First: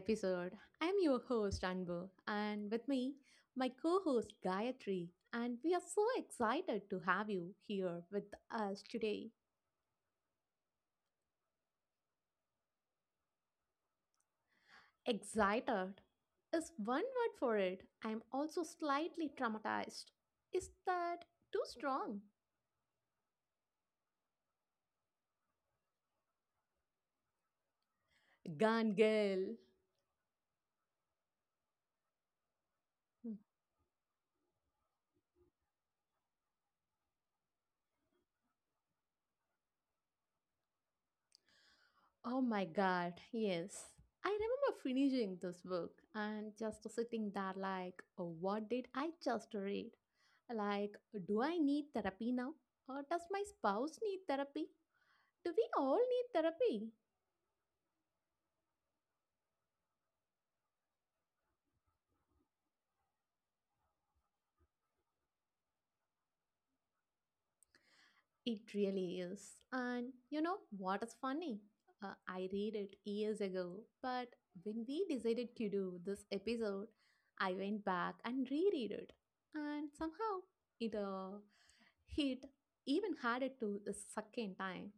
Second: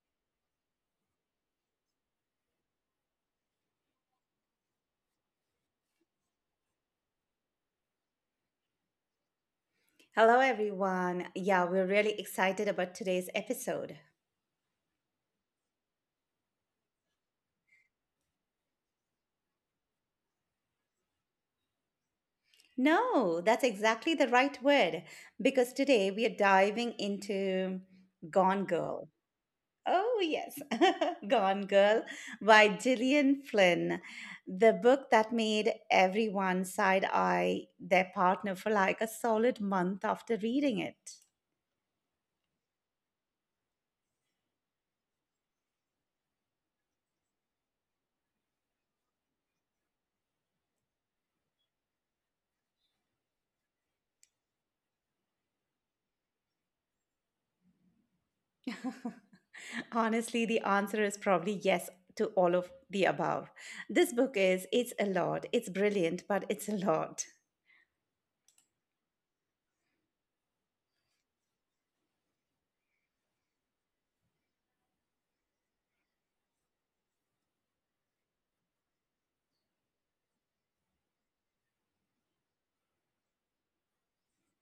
episode. I'm your host Anbu and with me my co-host Gayatri and we are so excited to have you here with us today. Hello, everyone. Yeah, we're really excited about today's episode. Excited is one word for it. I'm also slightly traumatized. Is that too strong? No, that's exactly the right word because today we are diving into Gone Gone Girl. girl. Oh, yes, Gone Girl by Gillian Flynn, the book that made everyone side eye their partner for like a solid month after reading it. Oh my god, yes. I remember finishing this book and just sitting there like, "Oh, what did I just read? Like, do I need therapy now? Or does my spouse need therapy? Do we all need therapy?" Honestly, the answer is probably yes to all of the above. This book is, it's a lot. It's brilliant, but it's a lot. It really is. And you know what is funny? I read it years ago, but when we decided to do this episode, I went back and reread it. And somehow it hit even harder to the second time.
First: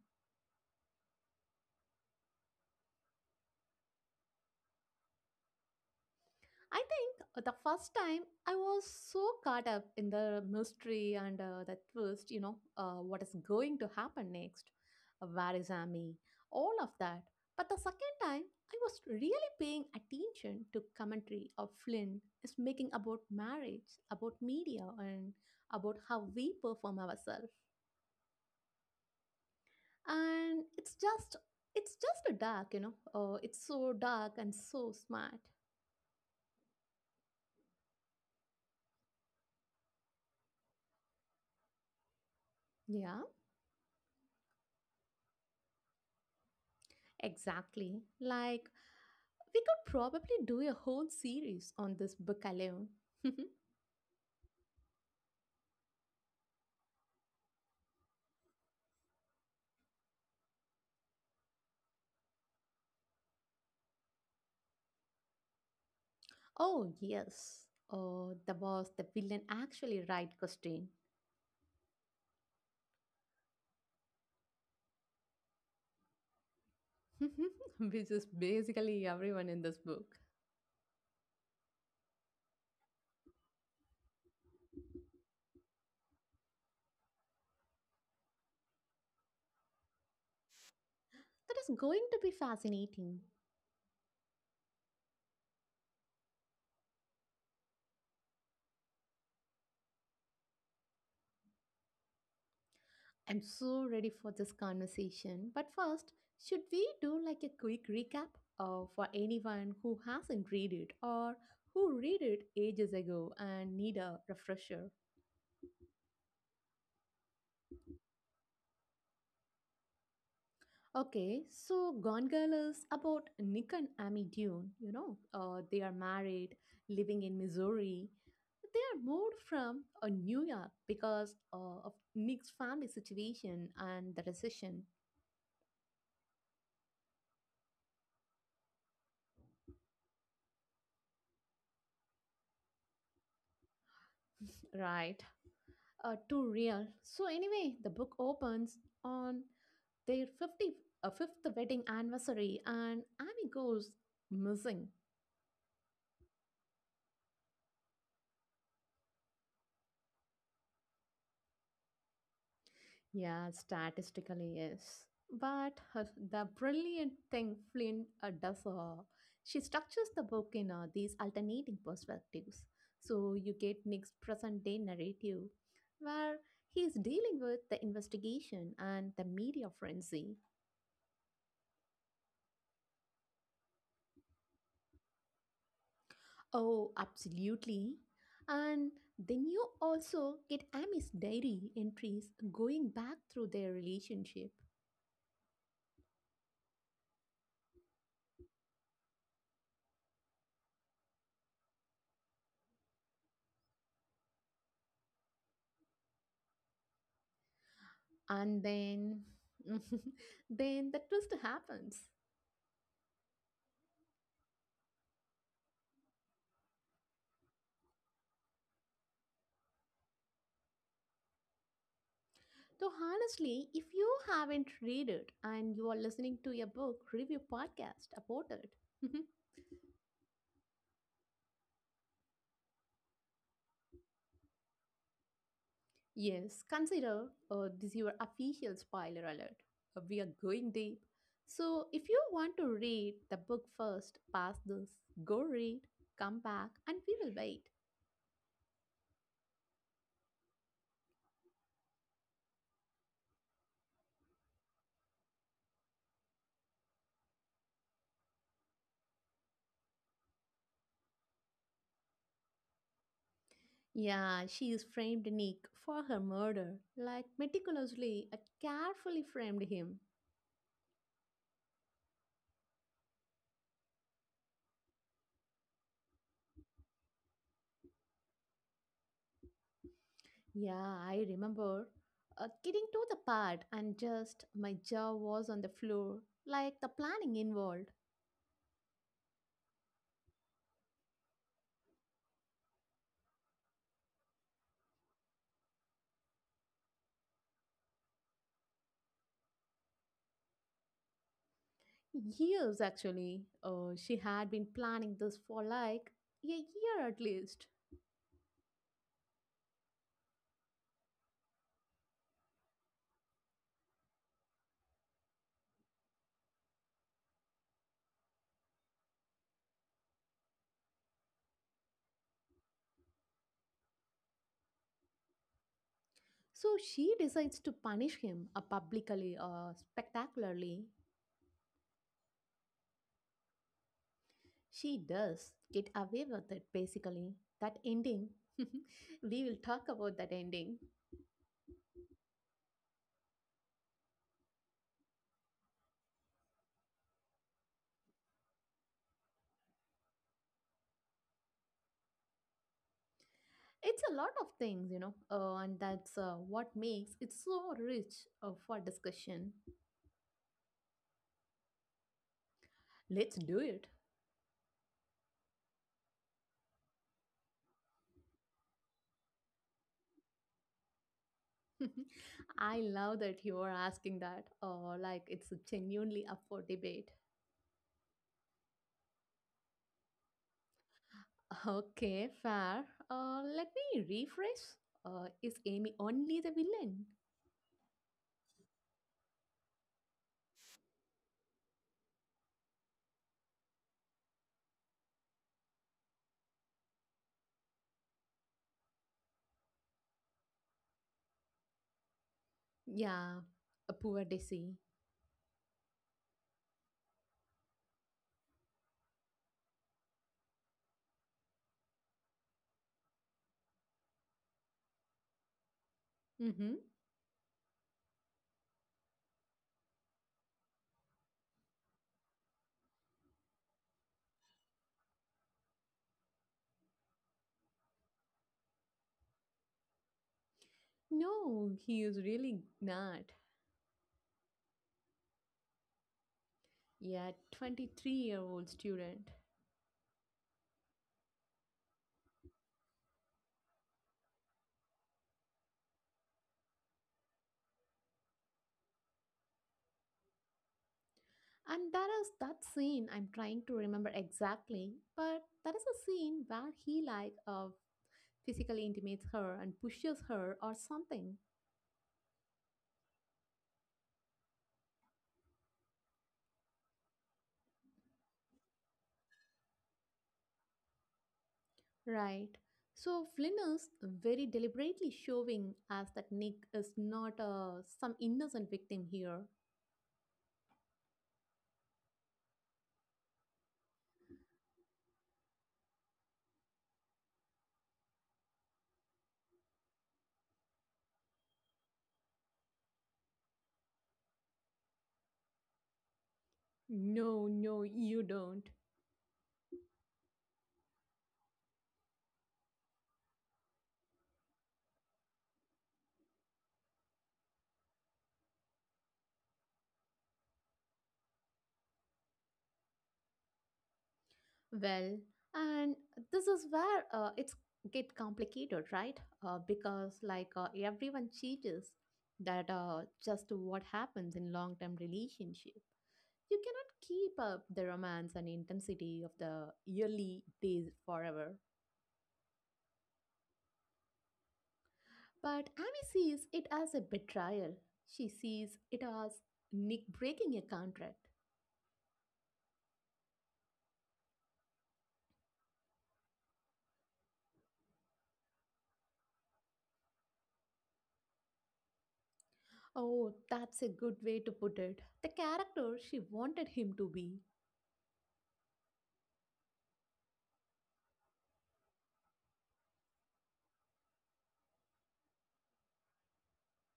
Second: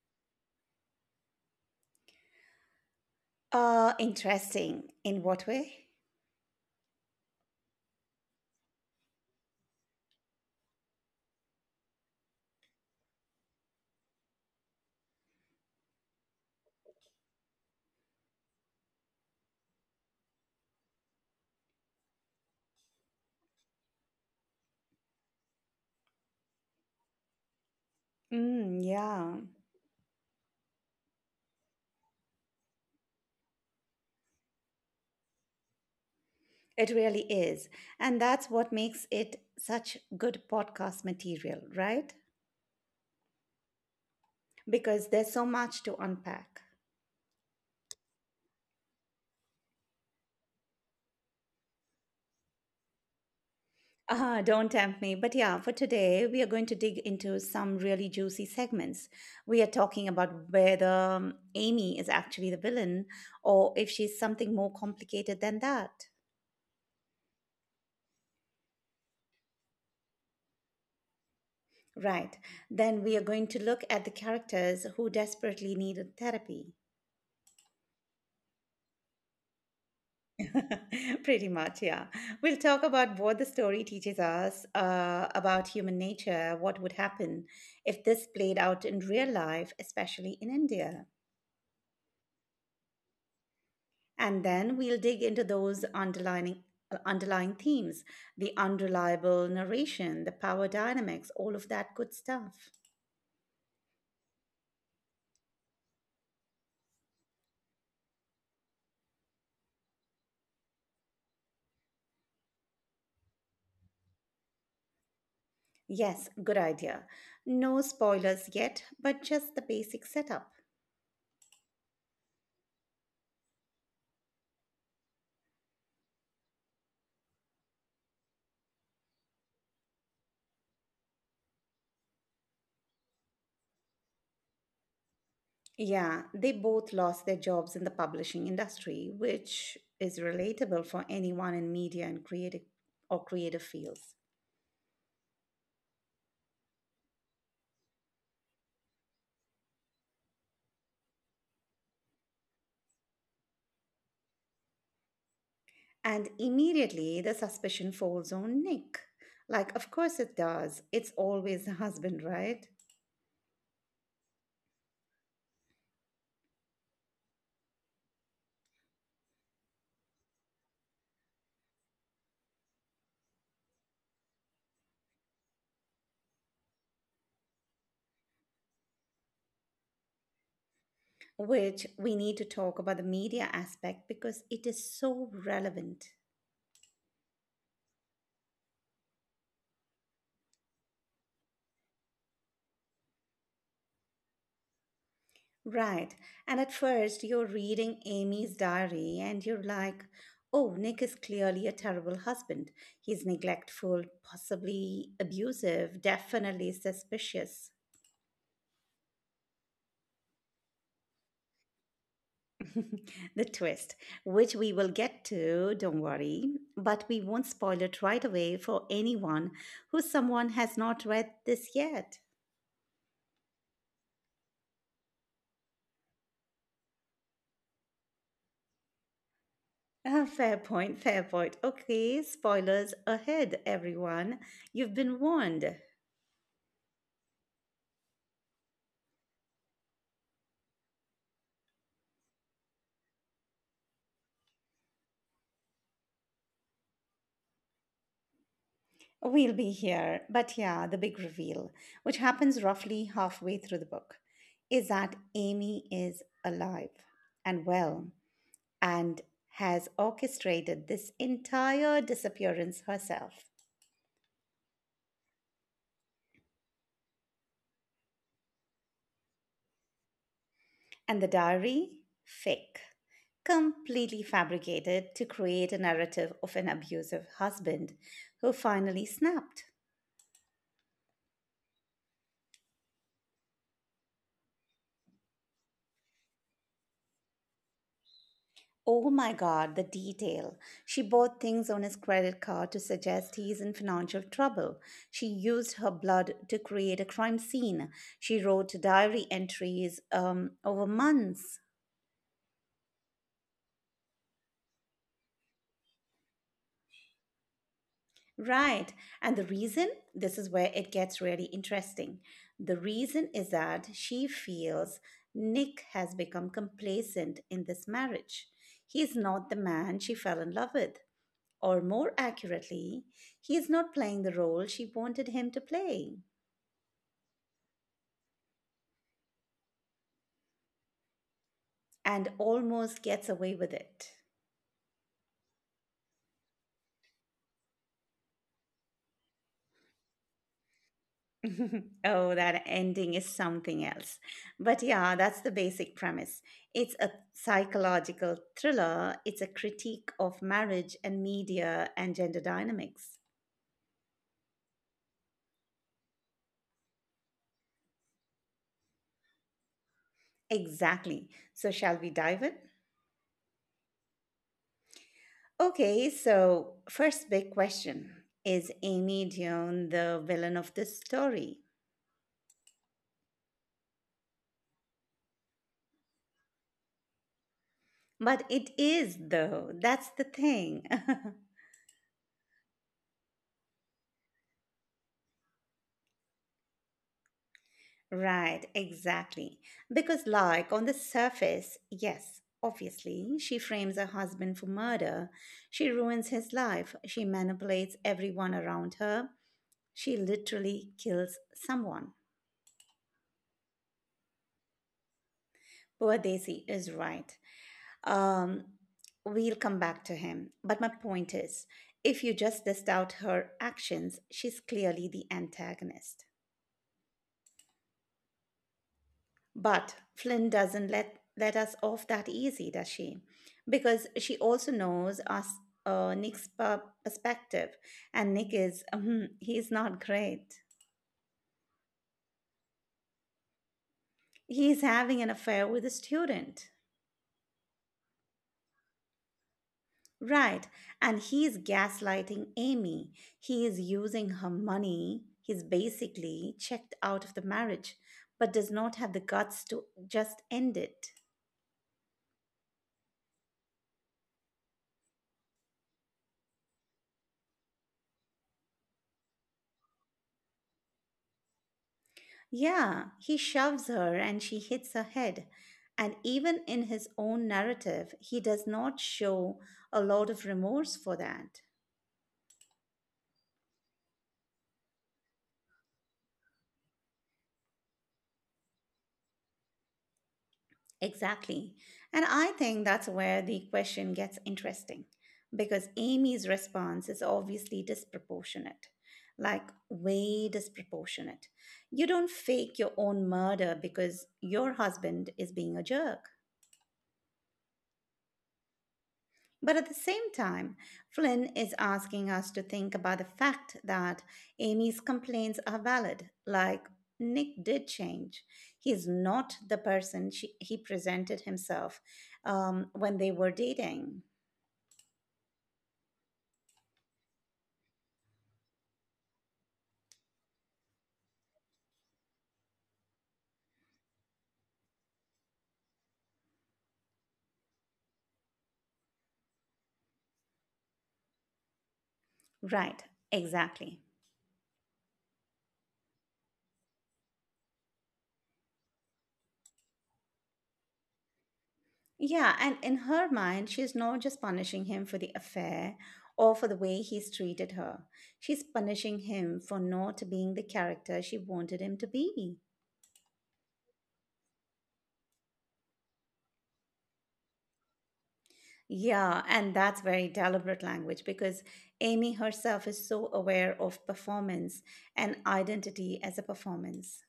Interesting. In what way? I think the first time I was so caught up in the mystery and the twist, you know, what is going to happen next, where is Amy, all of that. But the second time, I was really paying attention to commentary of Flynn is making about marriage, about media, and about how we perform ourselves. Mm, yeah, And it's just a dark, you know. It's so dark and so smart. it really is. And that's what makes it such good podcast material, right? Yeah, Because there's so much to unpack. exactly. Like, we could probably do a whole series on this book alone. Ah, don't tempt me. But yeah, for today, we are going to dig into some really juicy segments. We are talking about whether Amy is actually the villain or if she's something more complicated than that. Oh, yes. Oh, the was the villain actually right question. Right. Then we are going to look at the characters who desperately needed therapy. Which is basically everyone in this book. Pretty much, yeah. We'll talk about what the story teaches us about human nature, what would happen if this played out in real life, especially in India. That is going to be fascinating. And then we'll dig into those underlining underlying themes, the unreliable narration, the power dynamics, all of that good stuff. I'm so ready for this conversation. But first, should we do like a quick recap for anyone who hasn't read it or who read it ages ago and need a refresher? Yes, good idea. No spoilers yet, but just the basic setup. Okay, so Gone Girl is about Nick and Amy Dune. You know, they are married, living in Missouri. They are moved from New York because of Nick's family situation and the recession, Yeah, they both lost their jobs in the publishing industry, which is relatable for anyone in media and creative or creative fields. right? Too real. So anyway, the book opens on their fifth wedding anniversary, and Amy goes missing. And immediately the suspicion falls on Nick. Like, of course it does. It's always the husband, right? Yeah, statistically, yes. But her, the brilliant thing Flynn does, she structures the book in these alternating perspectives. So you get Nick's present day narrative, where he is dealing with the investigation and the media frenzy. Which we need to talk about the media aspect because it is so relevant. Oh, absolutely. And then you also get Amy's diary entries going back through their relationship. Right. And at first, you're reading Amy's diary and you're like, oh, Nick is clearly a terrible husband. He's neglectful, possibly abusive, definitely suspicious. And then then the twist happens. The twist, which we will get to, don't worry, but we won't spoil it right away for anyone who someone has not read this yet. So honestly, if you haven't read it and you are listening to a book review podcast about it Ah, fair point, fair point. Okay, spoilers ahead, everyone. You've been warned. yes, consider this your official spoiler alert. We are going deep, so if you want to read the book first, pass this, go read, come back, and we will wait. We'll be here. But yeah, the big reveal, which happens roughly halfway through the book, is that Amy is alive and well and has orchestrated this entire disappearance herself. Yeah, she is framed Nick for her murder, like meticulously, carefully framed him. And the diary? Fake. Completely fabricated to create a narrative of an abusive husband who finally snapped. Yeah, I remember getting to the part and just my jaw was on the floor, like the planning involved. Oh my God, the detail. She bought things on his credit card to suggest he's in financial trouble. She used her blood to create a crime scene. She wrote diary entries over months. Years actually, she had been planning this for like a year at least. Right. And the reason, this is where it gets really interesting. The reason is that she feels Nick has become complacent in this marriage. He's not the man she fell in love with. Or more accurately, he is not playing the role she wanted him to play So she decides to punish him publicly or spectacularly. and almost gets away with it. She does get away with it, basically. That ending. We will talk about that ending. Oh, that ending is something else. But yeah, that's the basic premise. It's a psychological thriller, it's a critique of marriage and media and gender dynamics. It's a lot of things, you know, and that's what makes it so rich for discussion. Exactly. So, shall we dive in? Let's do it. Okay, so first big question: is Amy Dion the villain of this story? I love that you are asking that, like it's genuinely up for debate. But it is, though. That's the thing. Okay, fair. Let me rephrase. Is Amy only the villain? Right, exactly. Because, like, on the surface, yes, obviously, she frames her husband for murder. She ruins his life. She manipulates everyone around her. She literally kills someone. Yeah, a poor Desi. Poor Daisy is right. Um, we'll come back to him. But my point is if you just list out her actions, she's clearly the antagonist. Mm-hmm. But Flynn doesn't let us off that easy, does she? Because she also knows us, perspective, and Nick is, he's not great. No, he is really not. He's having an affair with a student. Yeah, 23-year-old student. Right, and he's gaslighting Amy. He is using her money. He's basically checked out of the marriage, but does not have the guts to just end it. And that is that scene I'm trying to remember exactly, but that is a scene where he like physically intimates her and pushes her or something. Yeah, he shoves her and she hits her head. And even in his own narrative, he does not show a lot of remorse for that. Right. So Flynn is very deliberately showing us that Nick is not some innocent victim here. Exactly. And I think that's where the question gets interesting because Amy's response is obviously disproportionate, like, way disproportionate. You don't fake your own murder because your husband is being a jerk. No, no, you don't. But at the same time, Flynn is asking us to think about the fact that Amy's complaints are valid, like Nick did change. He's not the person he presented himself when they were dating. Well, and this is where it's get complicated, right? Because like everyone cheats, that just what happens in long-term relationship. You cannot keep up the romance and intensity of the early days forever. Right, exactly. But Amy sees it as a betrayal. She sees it as Nick breaking a contract. Yeah, and in her mind, she's not just punishing him for the affair or for the way he's treated her. She's punishing him for not being the character she wanted him to be. Oh, that's a good way to put it. The character she wanted him to be. Yeah, and that's very deliberate language because Amy herself is so aware of performance and identity as a performance.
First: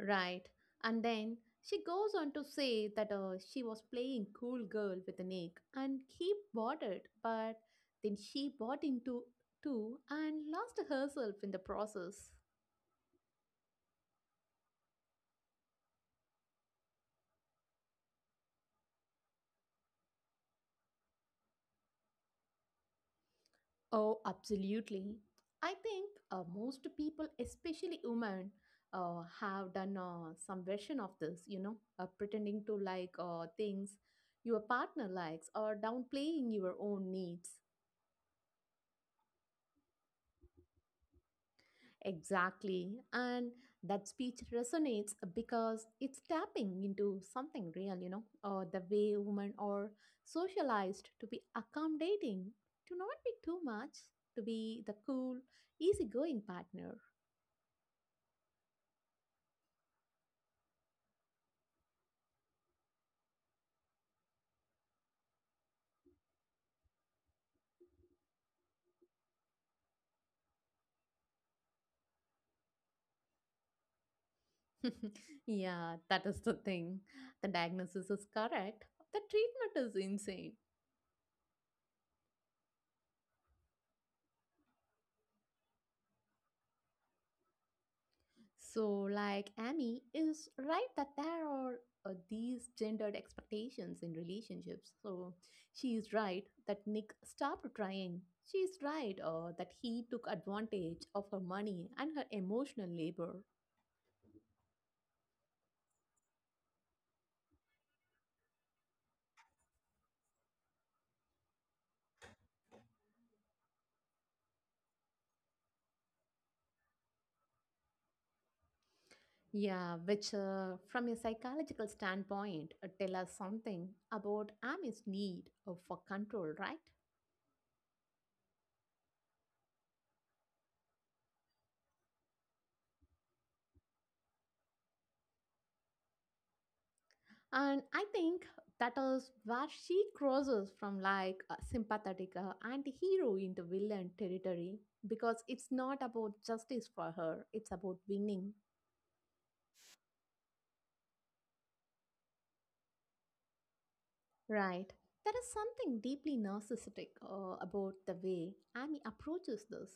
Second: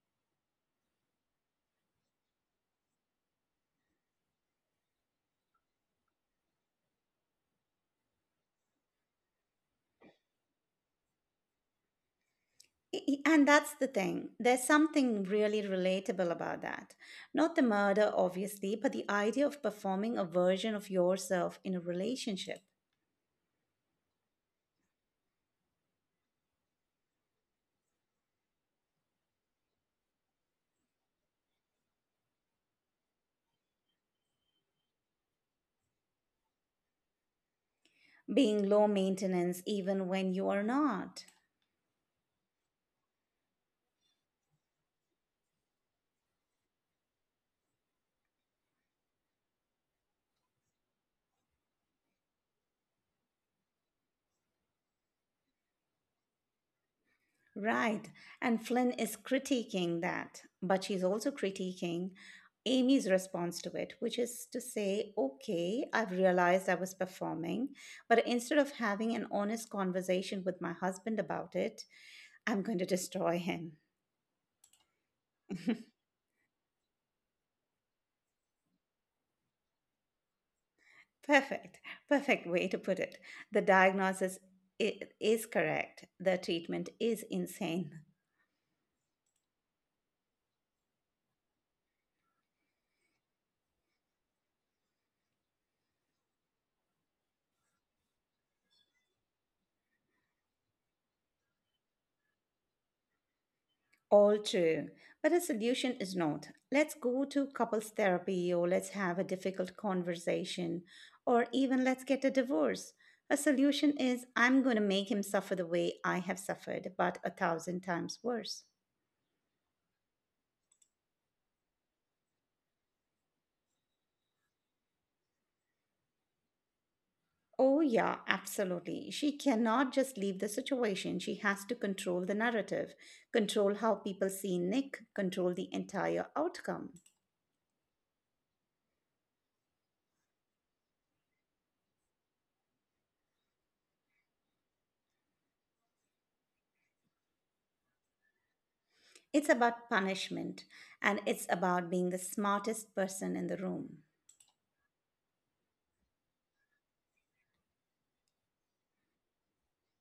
Right. And then she goes on to say that she was playing cool girl with Nick and he bought it, but then she bought into too and lost herself in the process. And that's the thing. There's something really relatable about that. Not the murder, obviously, but the idea of performing a version of yourself in a relationship, Oh, absolutely. I think most people, especially women, have done some version of this, you know, pretending to like things your partner likes or downplaying your own needs. being low maintenance even when you are not. Exactly. And that speech resonates because it's tapping into something real, you know, or the way women are socialized to be accommodating, to not be too much, to be the cool, easygoing partner. Right. And Flynn is critiquing that, but she's also critiquing Amy's response to it, which is to say, okay, I've realized I was performing, but instead of having an honest conversation with my husband about it, I'm going to destroy him. Yeah, that is the thing. The diagnosis is correct. The treatment is insane. Perfect. Perfect way to put it. The diagnosis is correct. The treatment is insane. So, like Amy is right that there are these gendered expectations in relationships. So, she is right that Nick stopped trying. She is right that he took advantage of her money and her emotional labor. All true. But a solution is not let's go to couples therapy or let's have a difficult conversation or even let's get a divorce. A solution is I'm going to make him suffer the way I have suffered, but a thousand times worse. Yeah, which from a psychological standpoint tell us something about Amy's need for control, right? Oh, yeah, absolutely. She cannot just leave the situation. She has to control the narrative, control how people see Nick, control the entire outcome. And I think that is where she crosses from like a sympathetic anti-hero into villain territory because it's not about justice for her, it's about winning. It's about punishment and it's about being the smartest person in the room. Right. There is something deeply narcissistic about the way Amy approaches this.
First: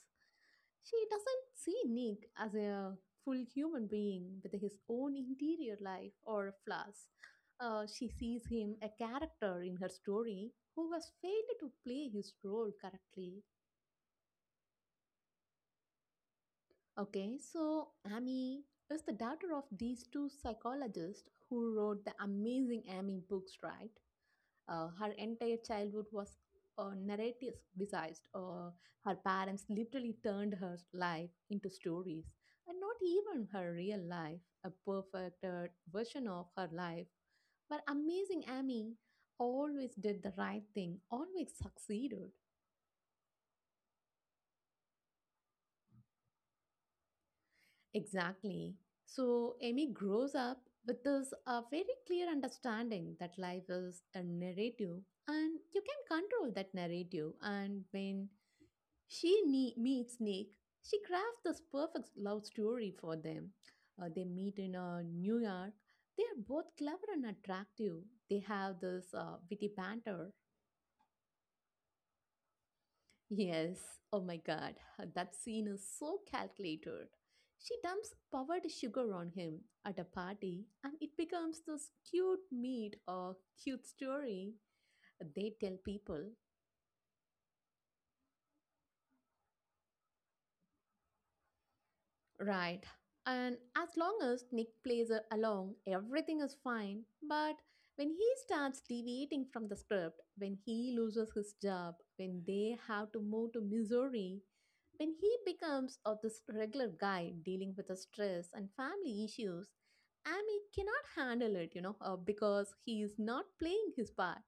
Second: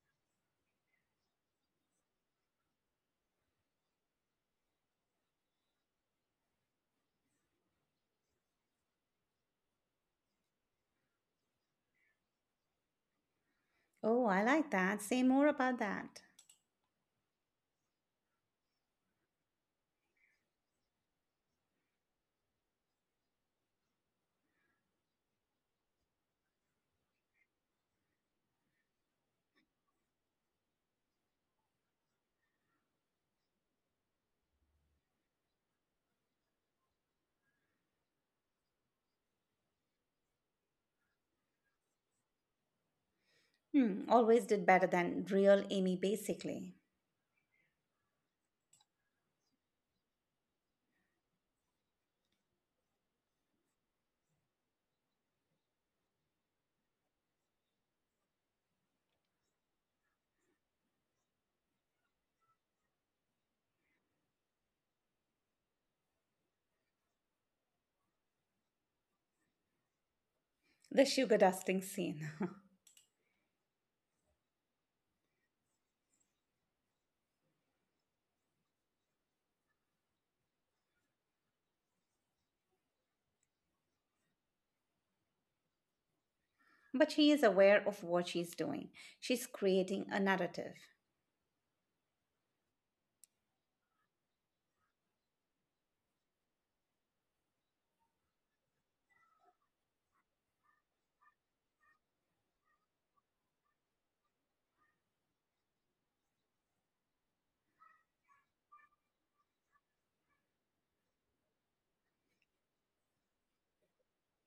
She doesn't see Nick as a full human being with his own interior life or flaws. She sees him a character in her story who has failed to play his role correctly. Oh, I like that. Say more about that. Okay, so Amy is the daughter of these two psychologists who wrote the amazing Amy books, right? Her entire childhood was narrative besides. Her parents literally turned her life into stories, and not even her real life, a perfected version of her life. But amazing Amy always did the right thing, always succeeded. Hmm, always did better than real Amy, basically. Exactly. So Amy grows up with this very clear understanding that life is a narrative and you can control that narrative. And when meets Nick, she crafts this perfect love story for them. They meet in New York. They are both clever and attractive. They have this witty banter. The sugar dusting scene. Yes, oh my god, that scene is so calculated. She dumps powdered sugar on him at a party, and it becomes this cute meet or cute story they tell people. But she is aware of what she's doing. She's creating a narrative. Right. And as long as Nick plays along, everything is fine. But when he starts deviating from the script, when he loses his job, when they have to move to Missouri, when he becomes of this regular guy dealing with the stress and family issues, Amy cannot handle it, you know, because he is not playing his part.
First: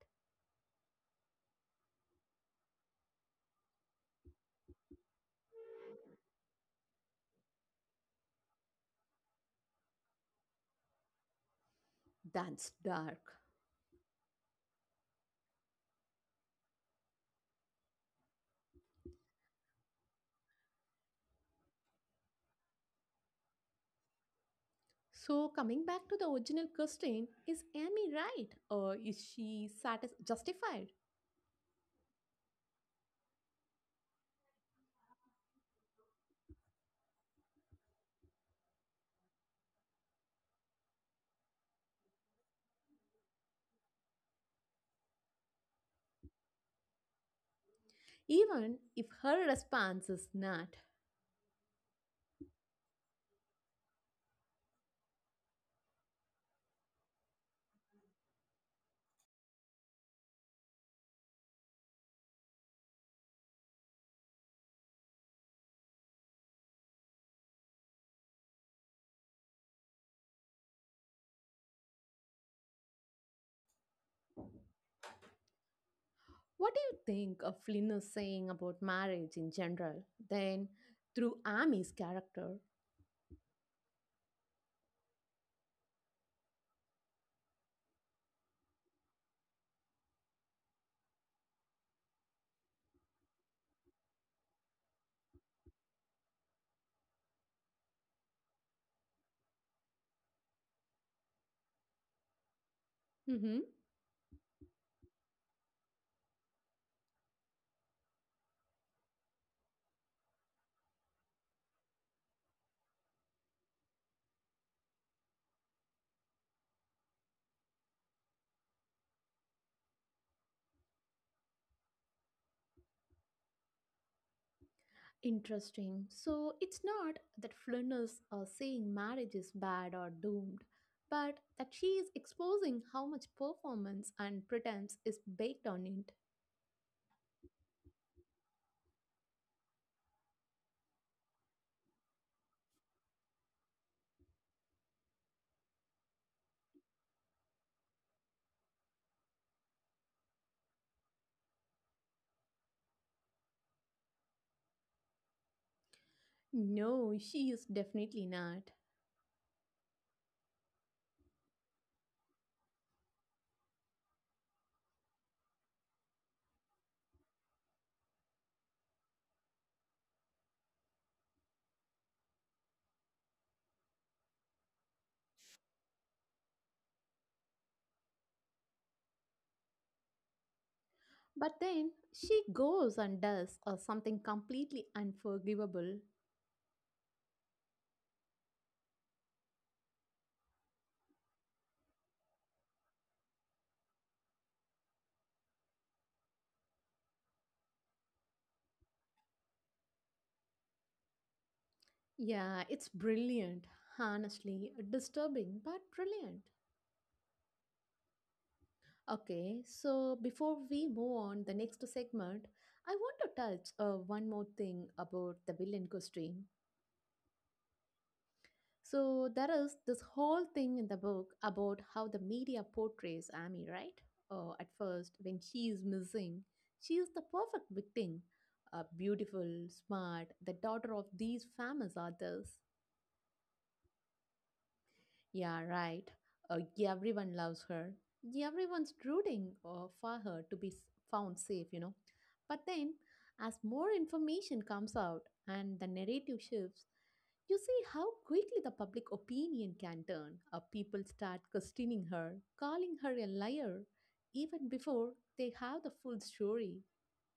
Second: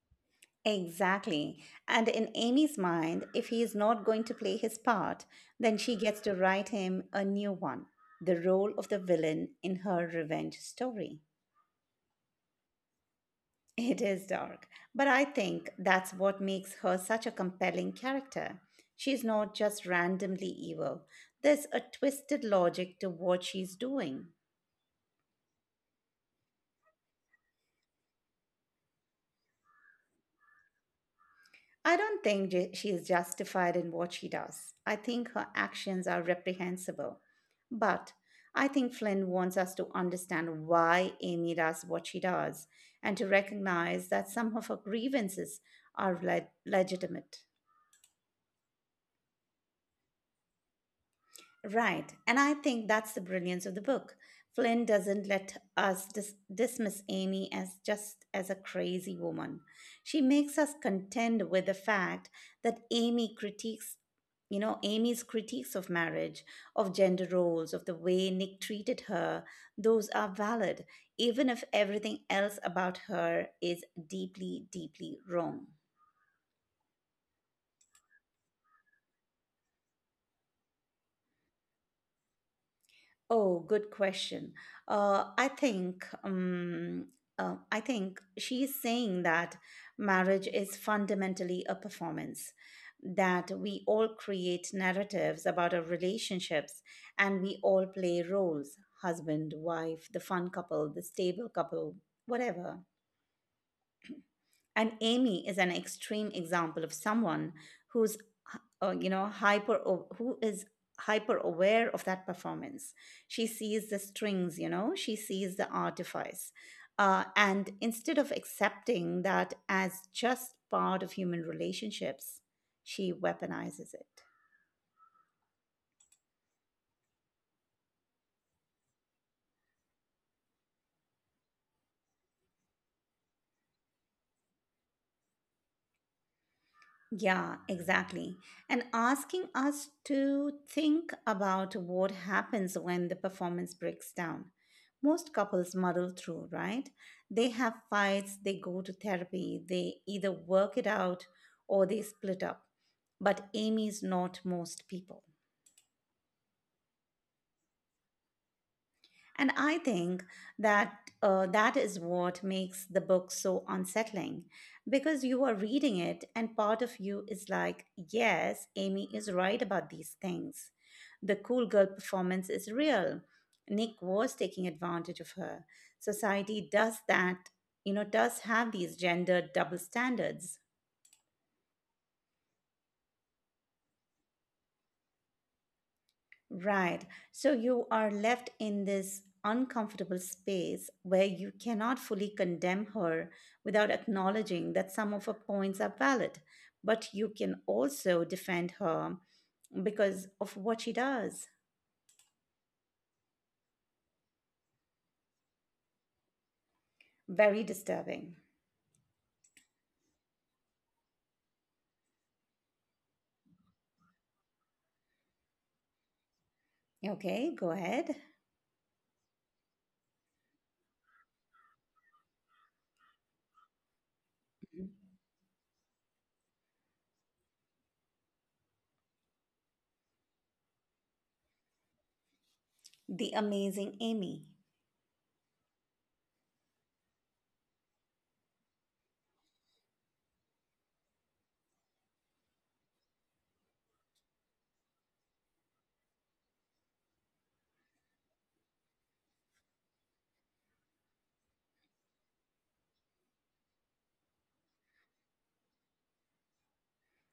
Exactly. And in Amy's mind, if he is not going to play his part, then she gets to write him a new one, the role of the villain in her revenge story. That's dark. It is dark, but I think that's what makes her such a compelling character. She's not just randomly evil, there's a twisted logic to what she's doing. So, coming back to the original question, is Amy right or is justified? I don't think she is justified in what she does. I think her actions are reprehensible. But I think Flynn wants us to understand why Amy does what she does and to recognize that some of her grievances are legitimate. Even if her response is not, Right. And I think that's the brilliance of the book. Flynn doesn't let us dismiss Amy as just as a crazy woman. She makes us contend with the fact that Amy's critiques of marriage, of gender roles, of the way Nick treated her, those are valid, even if everything else about her is deeply, deeply wrong. what do you think of Flynn is saying about marriage in general, then through Amy's character? Oh, good question. Uh, I think um, I think she's saying that marriage is fundamentally a performance, that we all create narratives about our relationships, and we all play roles: husband, wife, the fun couple, the stable couple, whatever. Mhm. And Amy is an extreme example of someone who's, uh, you know, hyper, who is hyper aware of that performance. She sees the strings, you know, she sees the artifice. And instead of accepting that as just part of human relationships, she weaponizes it. Interesting. So it's not that Flynn is saying marriage is bad or doomed, but that she is exposing how much performance and pretense is baked on it. Yeah, exactly. And asking us to think about what happens when the performance breaks down. Most couples muddle through, right? They have fights, they go to therapy, they either work it out or they split up. But Amy's not most people. No, she is definitely not. And I think that that is what makes the book so unsettling because you are reading it, and part of you is like, yes, Amy is right about these things. The cool girl performance is real. Nick was taking advantage of her. Society does that, you know, does have these gender double standards. But then she goes and does something completely unforgivable. Right. So you are left in this uncomfortable space where you cannot fully condemn her without acknowledging that some of her points are valid, but you can also defend her because of what she does. Yeah, it's brilliant. Honestly, disturbing but brilliant. Very disturbing. Okay, so before we move on the next segment, I want to touch one more thing about the villain costume. Okay, go ahead. So there is this whole thing in the book about how the media portrays Amy, right? At Mhm. first, when she is missing, she is the perfect victim, beautiful, smart, the daughter of these famous authors. The Amazing Amy. Yeah, right. Yeah, everyone loves her. Yeah, everyone's rooting for her to be found safe, you know. But then, as more information comes out and the narrative shifts, you see how quickly the public opinion can turn. People start questioning her, calling her a liar, even before they have the full story.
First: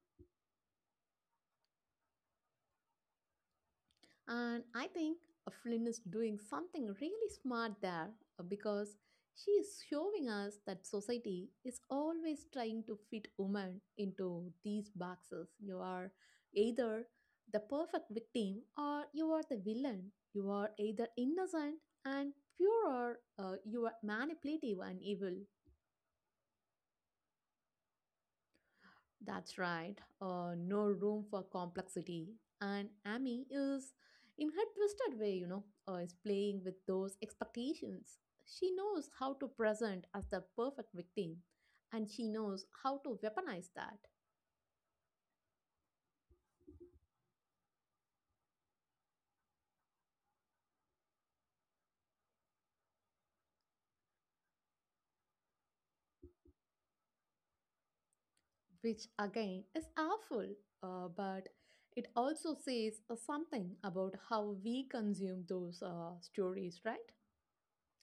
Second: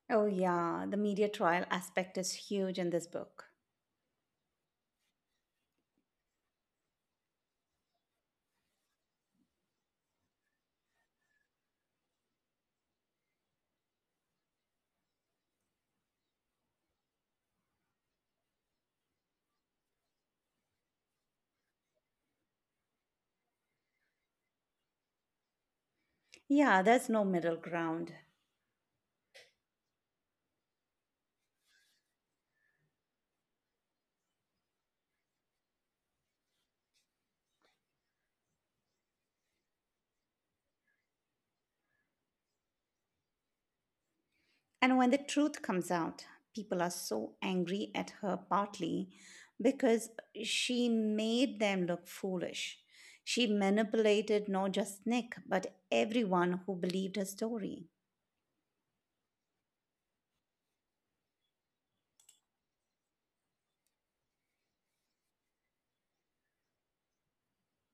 Oh, yeah, the media trial aspect is huge in this book. And I think Flynn is doing something really smart there because she is showing us that society is always trying to fit women into these boxes. You are either the perfect victim or you are the villain. You are either innocent and pure or you are manipulative and evil. Yeah, there's no middle ground. That's right. No room for complexity. And Amy is, in her twisted way, you know, is playing with those expectations. She knows how to present as the perfect victim, and she knows how to weaponize that, And when the truth comes out, people are so angry at her partly because she made them look foolish. She manipulated not just Nick, but everyone who believed her story. which again is awful. But it also says something about how we consume those stories, right?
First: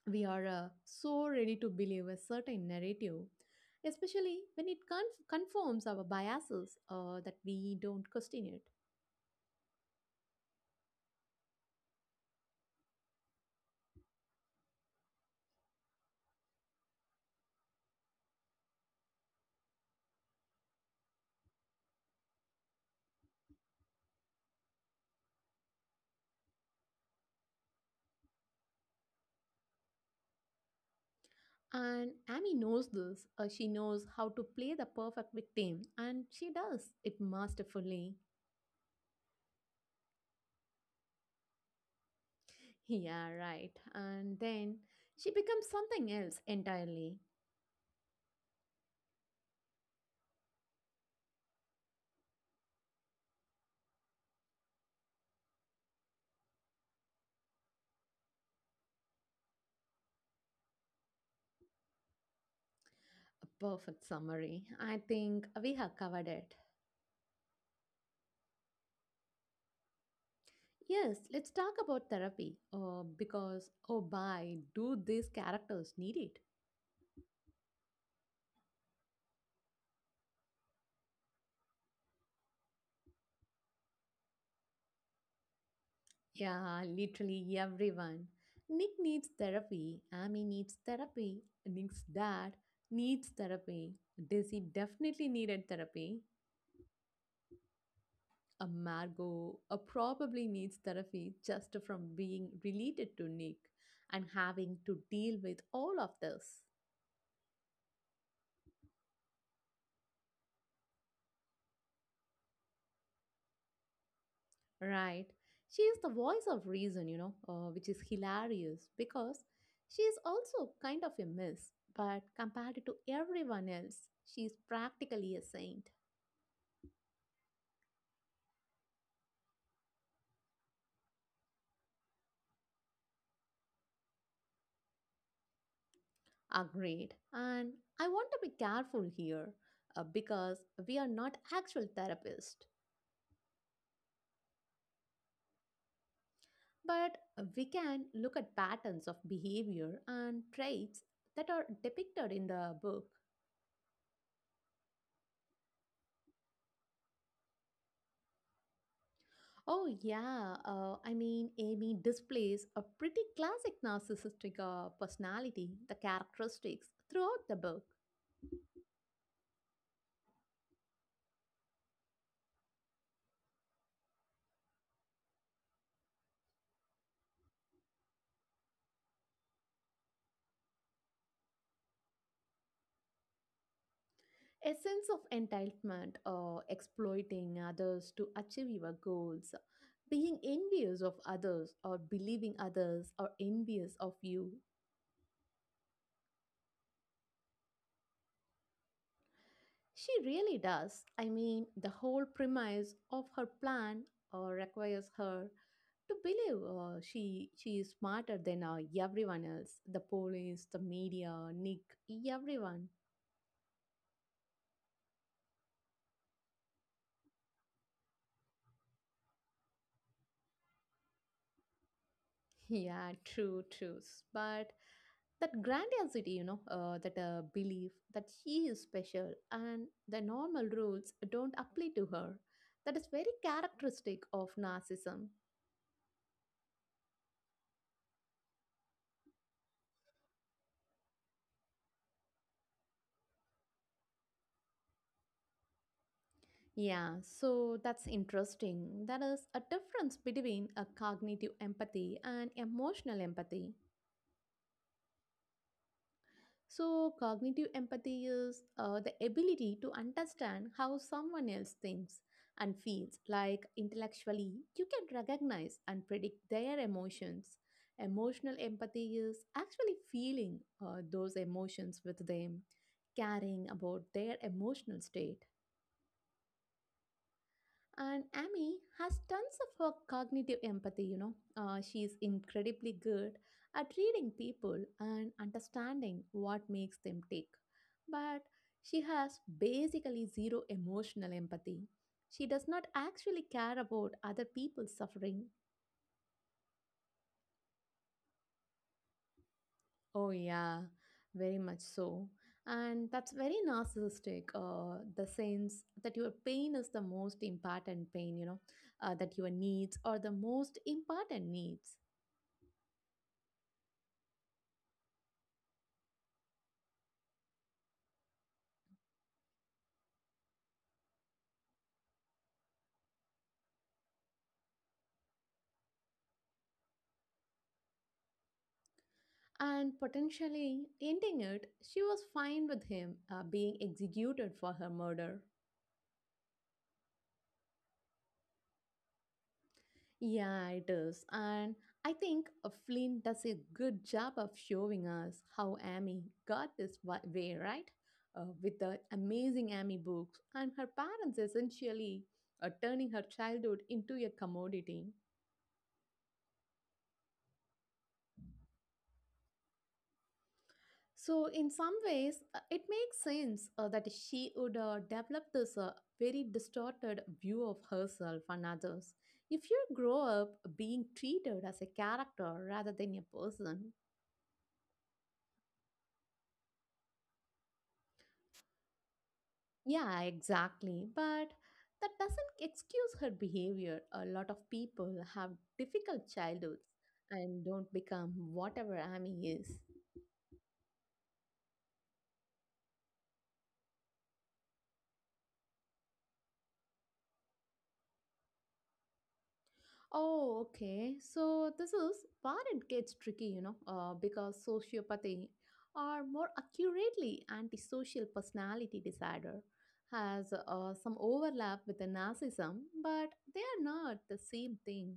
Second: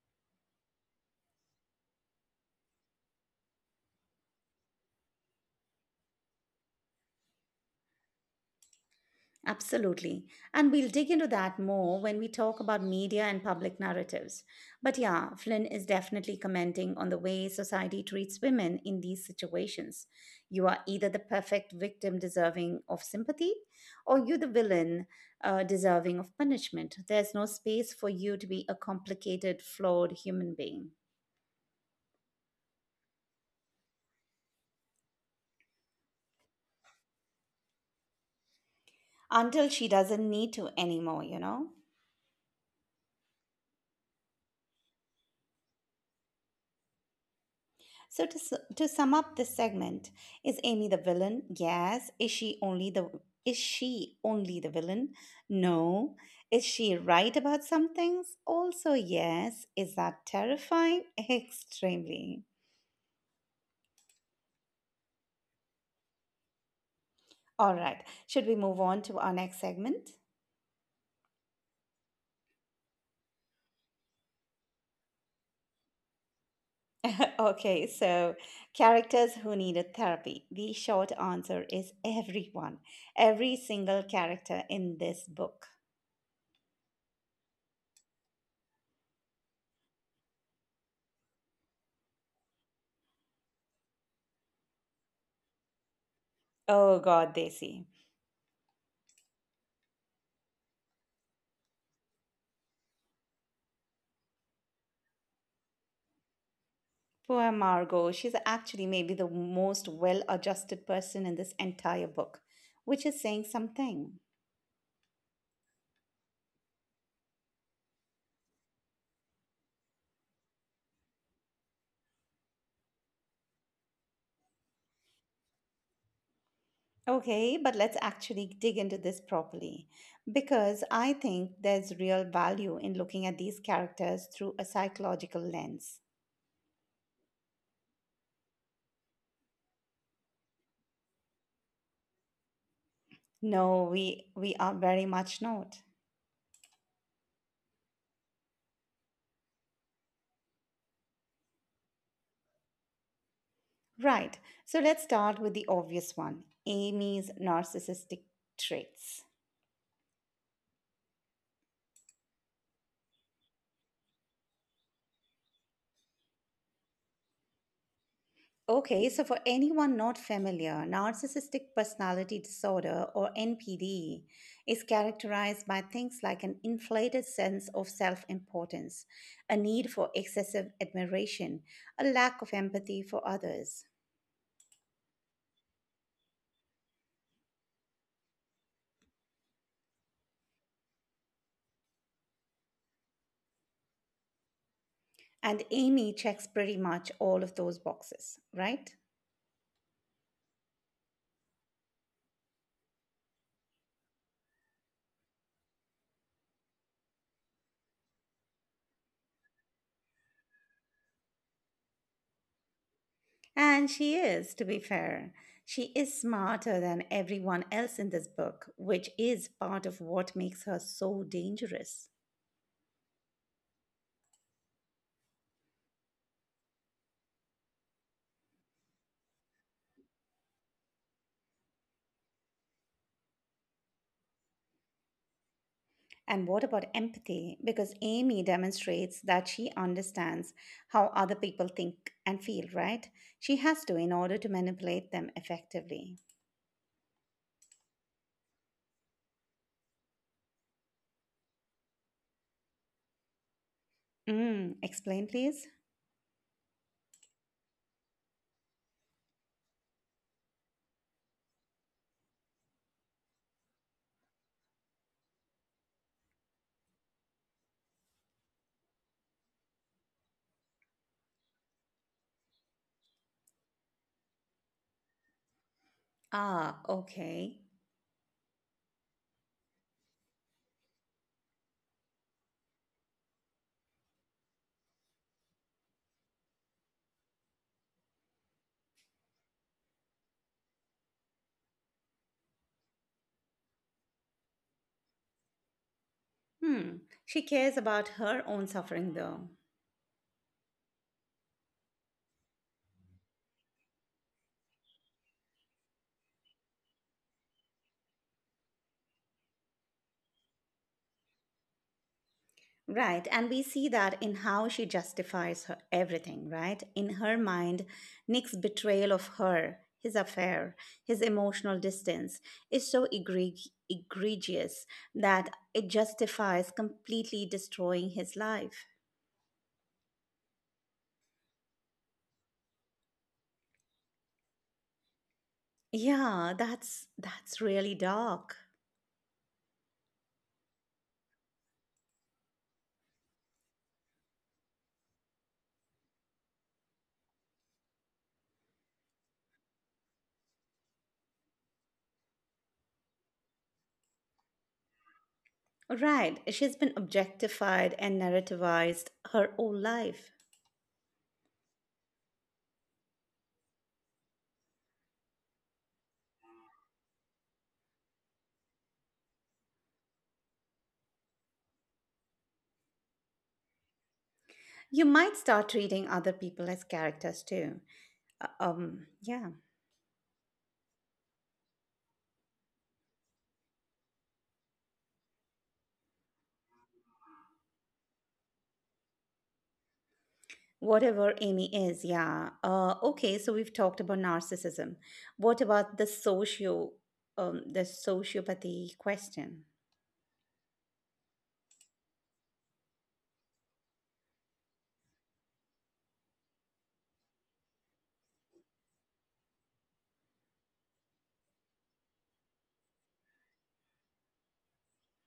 We are so ready to believe a certain narrative, especially when confirms our biases that we don't question it. Absolutely. And we'll dig into that more when we talk about media and public narratives. But yeah, Flynn is definitely commenting on the way society treats women in these situations. You are either the perfect victim deserving of sympathy, or you're the villain deserving of punishment. There's no space for you to be a complicated, flawed human being. And Amy knows this. She knows how to play the perfect victim, and she does it masterfully. Until she doesn't need to anymore, you know? Yeah, right. And then she becomes something else entirely. So, to sum up this segment, is Amy the villain? Yes. Is she only the villain? No. Is she right about some things? Also, yes. Is that terrifying? Extremely. A perfect summary. I think we have covered it. All right. Should we move on to our next segment? Yes, let's talk about therapy. Because, oh, by do these characters need it? Okay, so characters who needed therapy. The short answer is everyone. Every single character in this book. Yeah, literally everyone. Nick needs therapy. Amy needs therapy. Nick's dad needs therapy. Daisy definitely needed therapy. Oh god, Desi. A Margot probably needs therapy just from being related to Nick and having to deal with all of this. Poor Margot, she's actually maybe the most well adjusted person in this entire book, which is saying something. Right. She is the voice of reason, which is hilarious because she is also kind of a miss, but compared to everyone else, she is practically a saint. Okay, but let's actually dig into this properly because I think there's real value in looking at these characters through a psychological lens. Agreed. And I want to be careful here because we are not actual therapists, No, we are very much not. but we can look at patterns of behavior and traits that are depicted in the book. Right. So let's start with the obvious one, Amy's narcissistic traits. Oh, yeah. I mean, Amy displays a pretty classic narcissistic personality, the characteristics throughout the book. Okay, so for anyone not familiar, narcissistic personality disorder or NPD is characterized by things like an inflated sense of self importance, a need for excessive admiration, a lack of empathy for others. A sense of entitlement or exploiting others to achieve your goals, being envious of others or believing others are envious of you. And Amy checks pretty much all of those boxes, right? She really does. I mean, the whole premise of her plan requires her to believe she is smarter than everyone else. The police, the media, Nick, everyone. And she is, to be fair. She is smarter than everyone else in this book, which is part of what makes her so dangerous. Yeah, true, true. But that grandiosity, that belief that she is special and the normal rules don't apply to her. That is very characteristic of narcissism. And what about empathy? Because Amy demonstrates that she understands how other people think and feel, right? She has to in order to manipulate them effectively. Yeah, so that's interesting. There is a difference between a cognitive empathy and emotional empathy. Mm, explain, please. So, cognitive empathy is the ability to understand how someone else thinks and feels. Like intellectually, you can recognize and predict their emotions. Emotional empathy is actually feeling those emotions with them, caring about their emotional state. Ah, okay. And Amy has tons of her cognitive empathy. She is incredibly good at reading people and understanding what makes them tick. But she has basically zero emotional empathy. She does not actually care about other people's suffering. Hmm. She cares about her own suffering, though. Oh, yeah, very much so. And that's very narcissistic, the sense that your pain is the most important pain, that your needs are the most important needs. Right. And we see that in how she justifies her everything, right? In her mind, Nick's betrayal of her, his affair, his emotional distance is so egregious that it justifies completely destroying his life. And potentially ending it, she was fine with him being executed for her murder. Yeah, that's really dark. Yeah, it is. And I think Flynn does a good job of showing us how Amy got this way, right? With the amazing Amy books and her parents essentially turning her childhood into a commodity. Right. She's been objectified and narrativized her whole life. So, in some ways, it makes sense that she would develop this very distorted view of herself and others. If you grow up being treated as a character rather than a person, You might start treating other people as characters too. Yeah. yeah, exactly. But that doesn't excuse her behavior. A lot of people have difficult childhoods and don't become whatever Amy is. Whatever Amy is, yeah. Okay, so we've talked about narcissism. What about the sociopathy question? Oh, okay. So this is where it gets tricky, because sociopathy, or more accurately, antisocial personality disorder, has some overlap with the narcissism, but they are not the same thing.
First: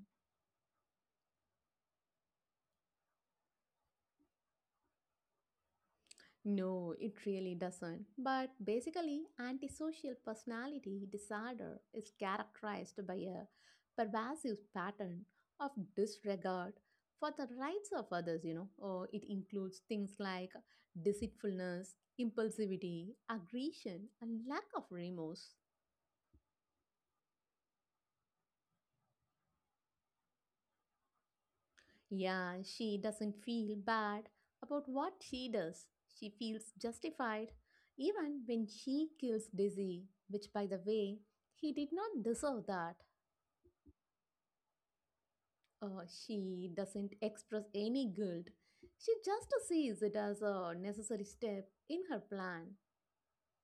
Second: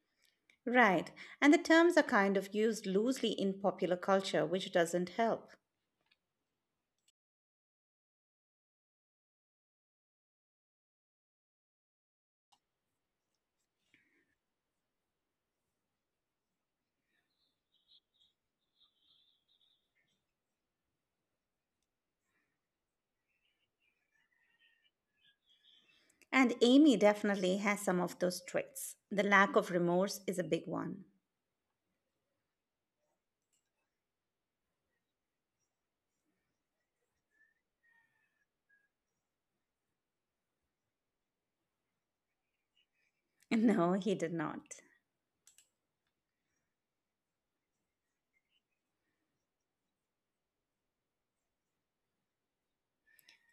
Right, and the terms are kind of used loosely in popular culture, which doesn't help. No, it really doesn't. But basically, antisocial personality disorder is characterized by a pervasive pattern of disregard for the rights of others, you know. Or it includes things like deceitfulness, impulsivity, aggression, and lack of remorse. And Amy definitely has some of those traits. The lack of remorse is a big one. Yeah, she doesn't feel bad about what she does. She feels justified even when she kills Dizzy, which, by the way, he did not deserve that. No, he did not. She doesn't express any guilt. She just sees it as a necessary step in her plan.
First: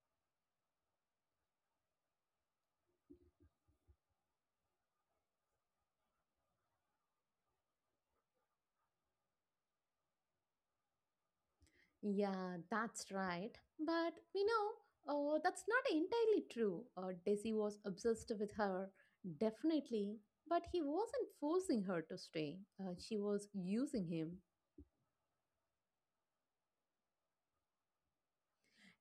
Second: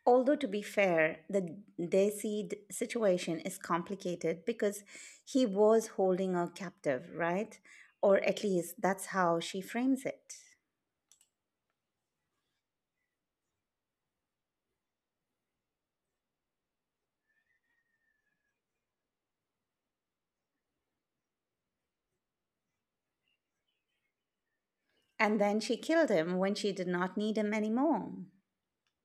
Although, to be fair, the Desi situation is complicated because he was holding her captive, right? Or at least that's how she frames it. Yeah, that's right. But we know that's not entirely true. Desi was obsessed with her, definitely. But he wasn't forcing her to stay, she was using him. And then she killed him when she did not need him anymore.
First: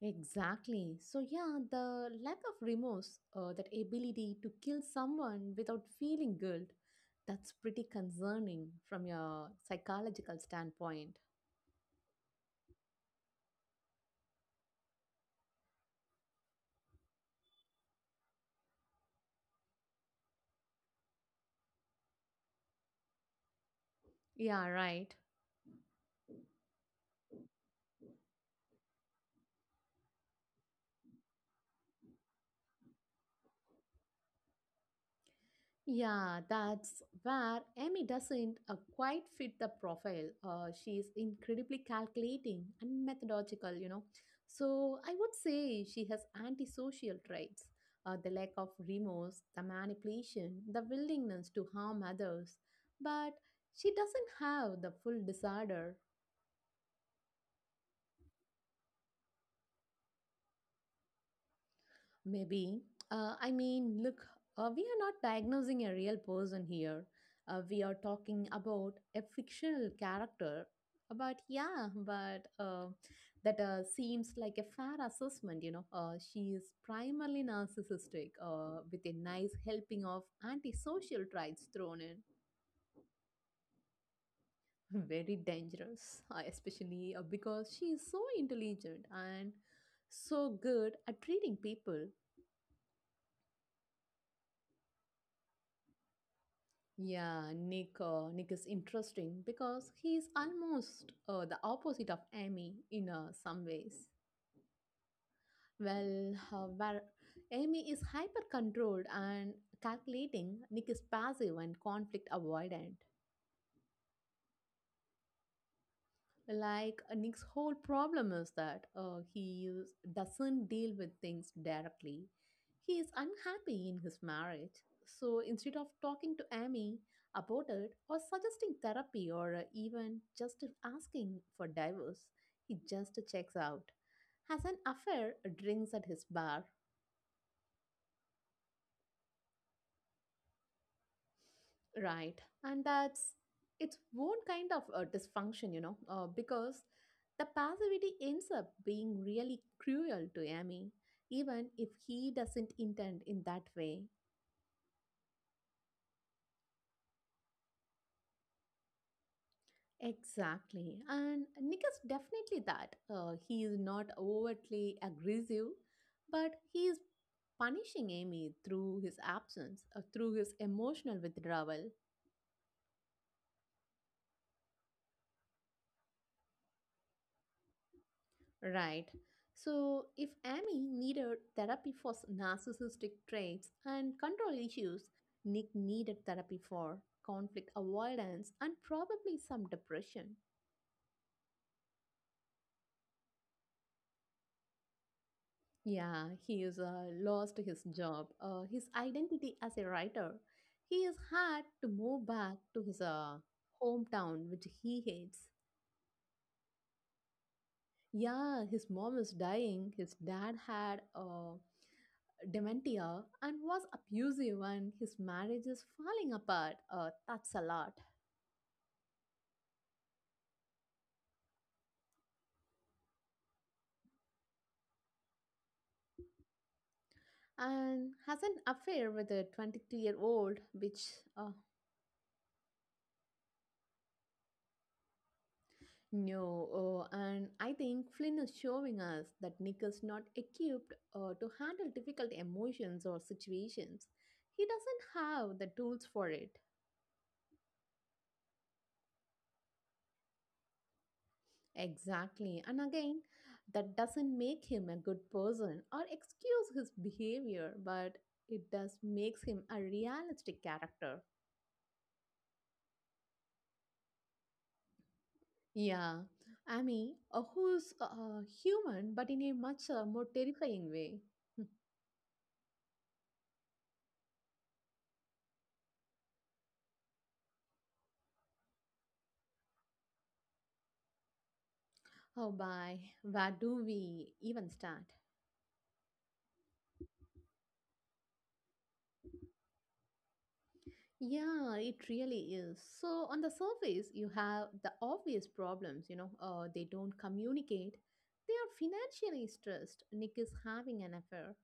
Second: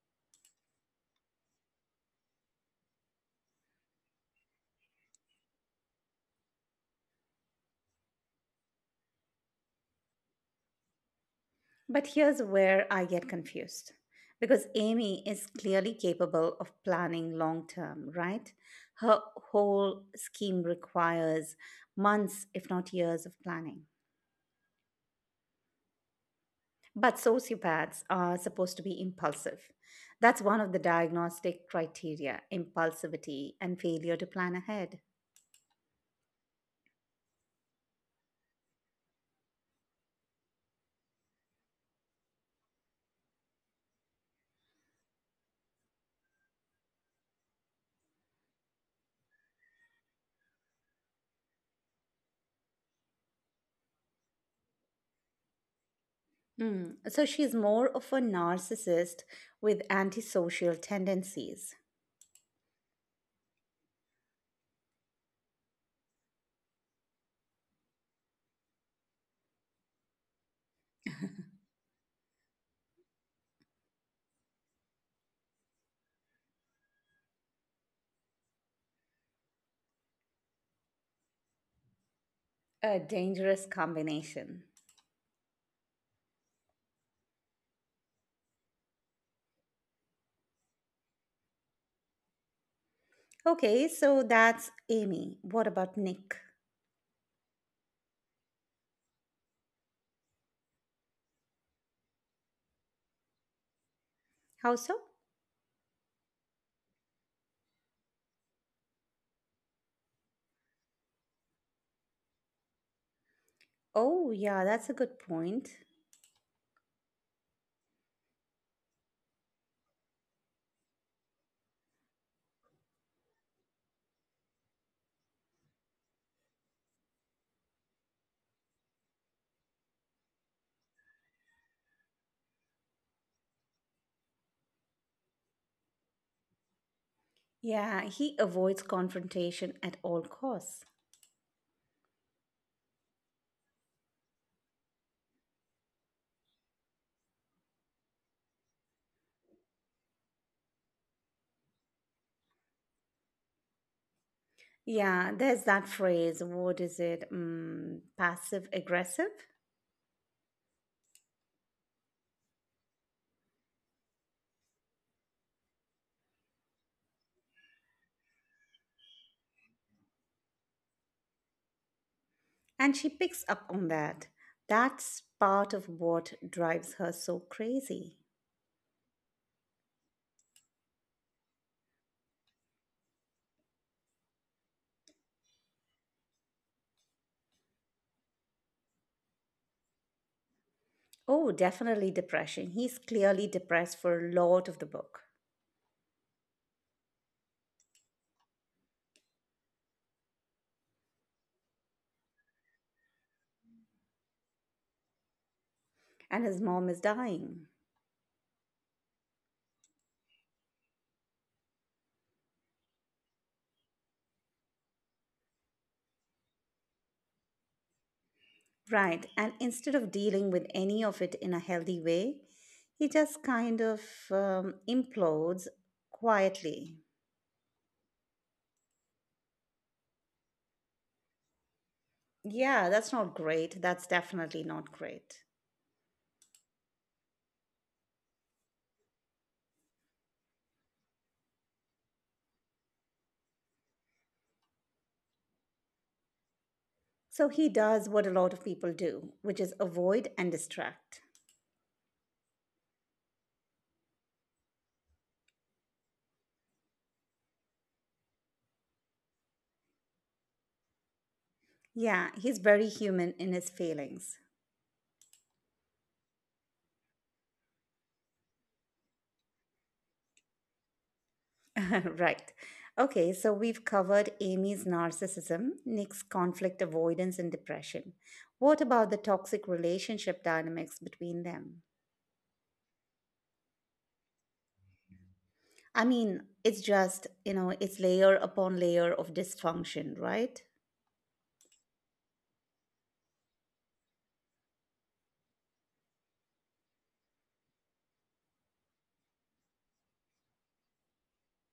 Exactly. So, yeah, the lack of remorse, that ability to kill someone without feeling guilt, that's pretty concerning from your psychological standpoint. But here's where I get confused because Amy is clearly capable of planning long term, right? Her whole scheme requires months, if not years, of planning. Yeah, right. But sociopaths are supposed to be impulsive. That's one of the diagnostic criteria impulsivity and failure to plan ahead. Yeah, that's where Amy doesn't quite fit the profile. She is incredibly calculating and methodological, you know. So I would say she has antisocial traits the lack of remorse, the manipulation, the willingness to harm others. But she doesn't have the full disorder. So she's more of a narcissist with antisocial tendencies. Maybe. I mean, look, we are not diagnosing a real person here. We are talking about a fictional character. But yeah, but that seems like a fair assessment, you know. She is primarily narcissistic with a nice helping of antisocial traits thrown in. A dangerous combination. Very dangerous, especially because she is so intelligent and so good at treating people. Okay, so that's Amy. What about Nick? Yeah, Nick. Nick is interesting because he is almost the opposite of Amy in some ways. How so? Well, where Amy is hyper controlled and calculating, Nick is passive and conflict avoidant. Oh, yeah, that's a good point. Like Nick's whole problem is that he is- doesn't deal with things directly. He is unhappy in his marriage. So instead of talking to Amy about it or suggesting therapy or even just asking for divorce, he just checks out, has an affair, drinks at his bar. Yeah, he avoids confrontation at all costs. Right. And that's its own kind of dysfunction, because the passivity ends up being really cruel to Amy, even if he doesn't intend in that way. Yeah, there's that phrase. What is it? Mm, passive aggressive. Exactly. And Nick is definitely that. He is not overtly aggressive, but he is punishing Amy through his absence, through his emotional withdrawal. And she picks up on that. That's part of what drives her so crazy. Right. So, if Amy needed therapy for narcissistic traits and control issues, Nick needed therapy for conflict avoidance and probably some depression. Oh, definitely depression. He's clearly depressed for a lot of the book, Yeah, he has lost his job, his identity as a writer. He has had to move back to his hometown, which he hates. and his mom is dying. Yeah, his mom is dying. His dad had dementia and was abusive and his marriage is falling apart. That's a lot. Right. And instead of dealing with any of it in a healthy way, he just kind of implodes quietly. And has an affair with a 22-year-old, which uh, Yeah, that's not great. That's definitely not great. no. Oh, and I think Flynn is showing us that Nick is not equipped to handle difficult emotions or situations. He doesn't have the tools for it. So he does what a lot of people do, which is avoid and distract. Exactly. And again, that doesn't make him a good person or excuse his behavior, but it does makes him a realistic character. Yeah, he's very human in his failings. Yeah. I mean, who's human but in a much more terrifying way. Right. Okay, so we've covered Amy's narcissism, Nick's conflict avoidance, and depression. What about the toxic relationship dynamics between them? Oh, bye. Where do we even start? I mean, it's just, you know, it's layer upon layer of dysfunction, right? Yeah, it really is. So, on the surface, you have the obvious problems, they don't communicate. They are financially stressed. Nick is having an affair.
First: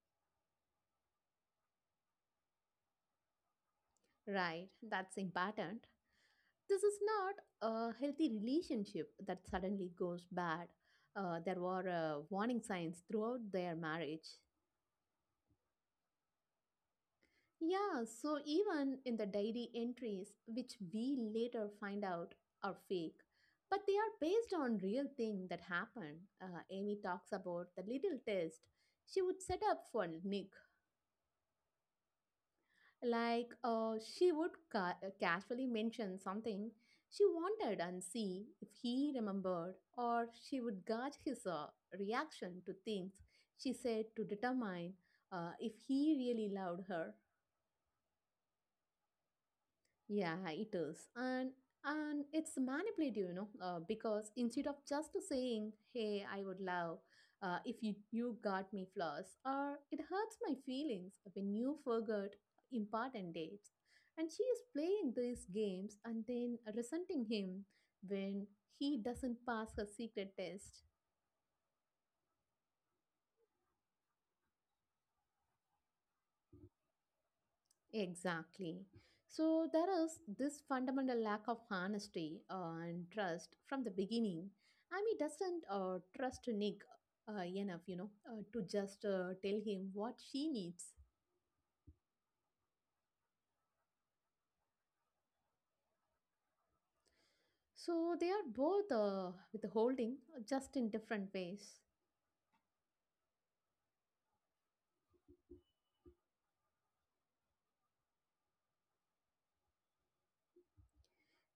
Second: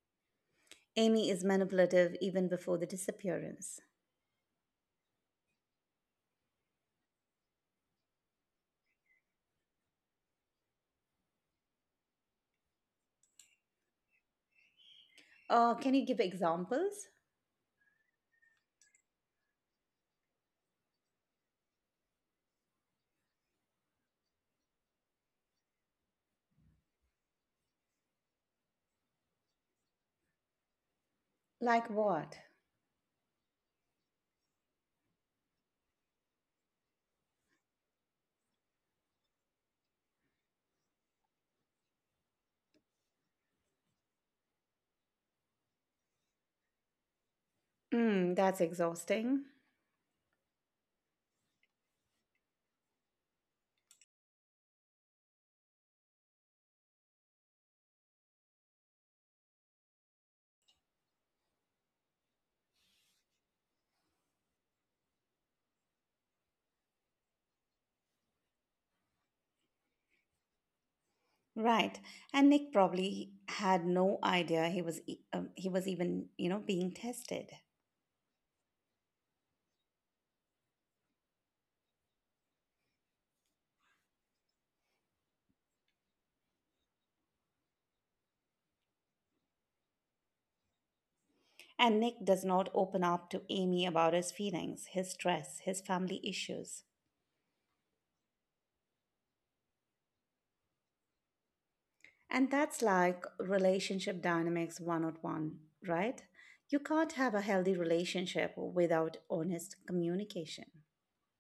Amy is manipulative even before the disappearance. Right, that's important. This is not a healthy relationship that suddenly goes bad. There were warning signs throughout their marriage. Can you give examples? Yeah, so even in the diary entries, which we later find out are fake, but they are based on real thing that happened. Amy talks about the little test she would set up for Nick. Like what? Like she would casually mention something she wanted and see if he remembered, or she would gauge his reaction to things she said to determine if he really loved her. Mm, that's exhausting. Yeah, it is. And it's manipulative, because instead of just saying, "Hey, I would love if you got me flowers," or "It hurts my feelings when you forgot important dates," and she is playing these games and then resenting him when he doesn't pass her secret test. Right. And Nick probably had no idea he was he was even, you know, being tested. Exactly. So there is this fundamental lack of honesty and trust from the beginning. I mean, doesn't trust Nick enough, to just tell him what she needs. And Nick does not open up to Amy about his feelings, his stress, his family issues. So they are both withholding, just in different ways. And that's like relationship dynamics 101, right? You can't have a healthy relationship without honest communication.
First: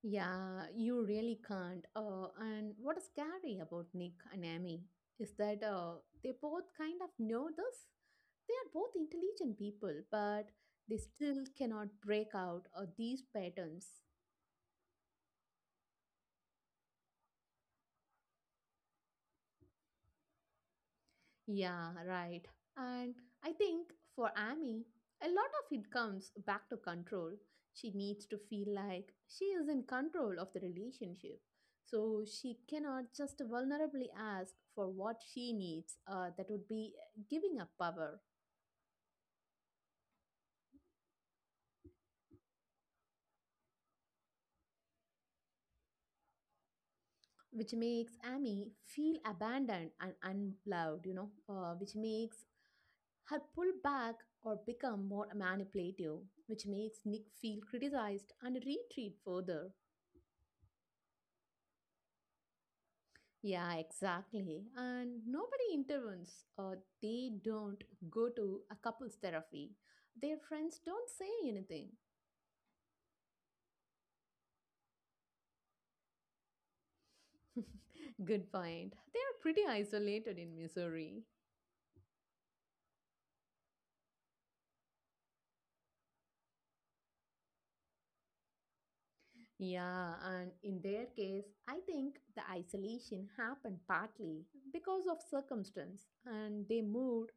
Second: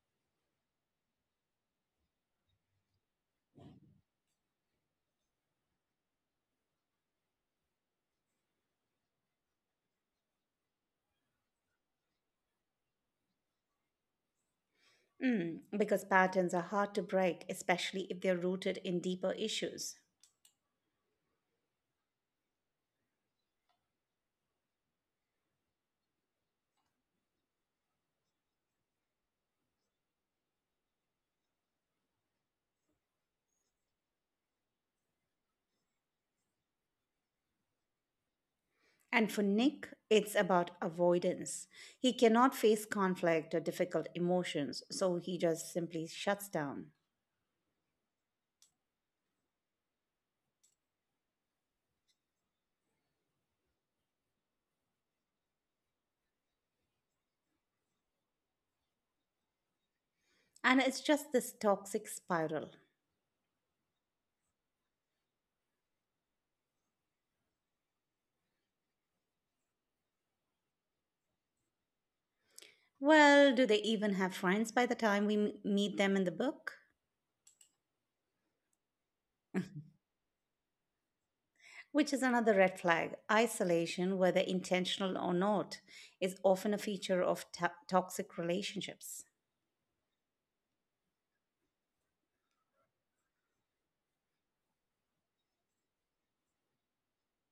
Yeah, you really can't. And what is scary about Nick and Amy is that they both kind of know this. They are both intelligent people, but they still cannot break out of these patterns. Mm, because patterns are hard to break, especially if they're rooted in deeper issues. Yeah, right. And I think for Amy, a lot of it comes back to control. She needs to feel like she is in control of the relationship. So she cannot just vulnerably ask for what she needs, that would be giving up power, And for Nick, it's about avoidance. He cannot face conflict or difficult emotions, so he just simply shuts down. which makes Amy feel abandoned and unloved, which makes had pulled back or become more manipulative, which makes Nick feel criticized and retreat further. And it's just this toxic spiral. Yeah, exactly. And nobody intervenes or they don't go to a couple's therapy. Their friends don't say anything. Well, do they even have friends by the time we meet them in the book? Good point. They are pretty isolated in Missouri. Which is another red flag. Isolation, whether intentional or not, is often a feature of toxic relationships Yeah, and in their case, I think the isolation happened partly because of circumstance and they moved,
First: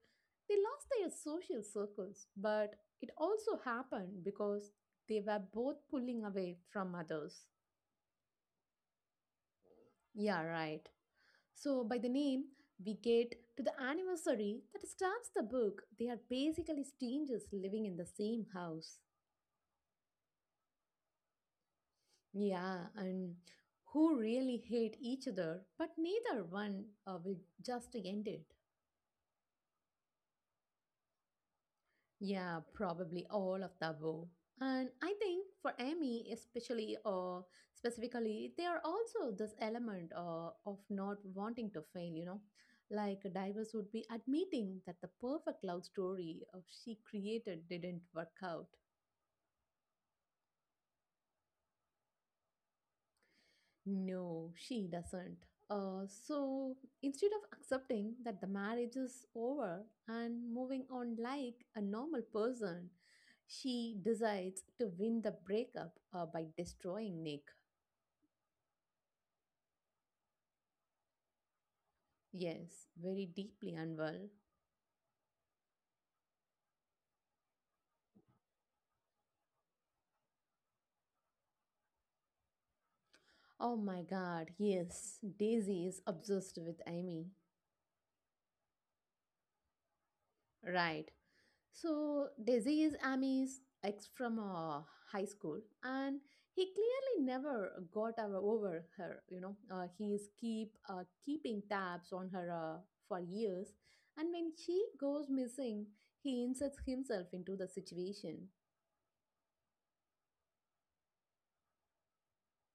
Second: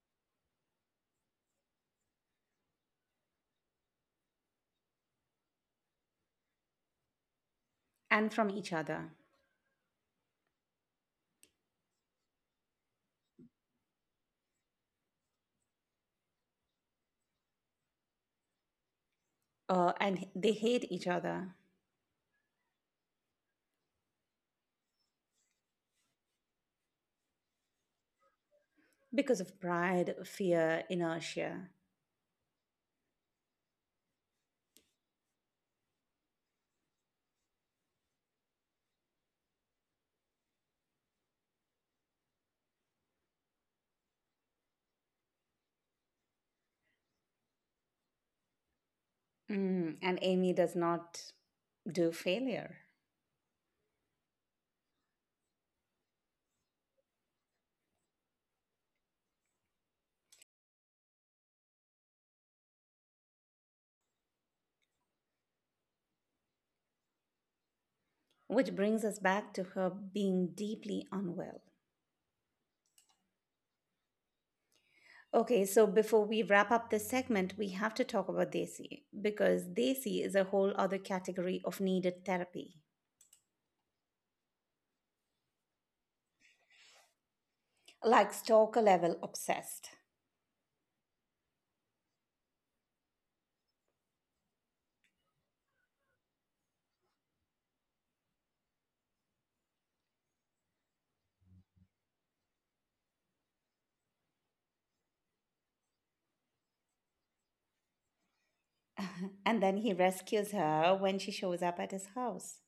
they lost their social circles, but it also happened because they were both pulling away from others. and from each other. Yeah, right. So, by the name, we get to the anniversary that starts the book. They are basically strangers living in the same house. And they hate each other Yeah, and who really hate each other, but neither one will just end it. because of pride, fear, inertia. Yeah, probably all of the above. And I think for Amy, especially or specifically, there are also this element of not wanting to fail, you know. Like divers would be admitting that the perfect love story of she created didn't work out. Mm, and Amy does not do failure, No, she doesn't. So instead of accepting that the marriage is over and moving on like a normal person, she decides to win the breakup by destroying Nick. which brings us back to her being deeply unwell. Yes, very deeply unwell. Okay, so before we wrap up this segment, we have to talk about Desi because Desi is a whole other category of needed therapy, Oh my god, yes, Daisy is obsessed with Amy. like stalker level obsessed. Right. So Desi is Amy's ex from high school, and he clearly never got over her. You know, he's keeping tabs on her for years, and when she goes missing, he inserts himself into the situation, and then he rescues her when she shows up at his house.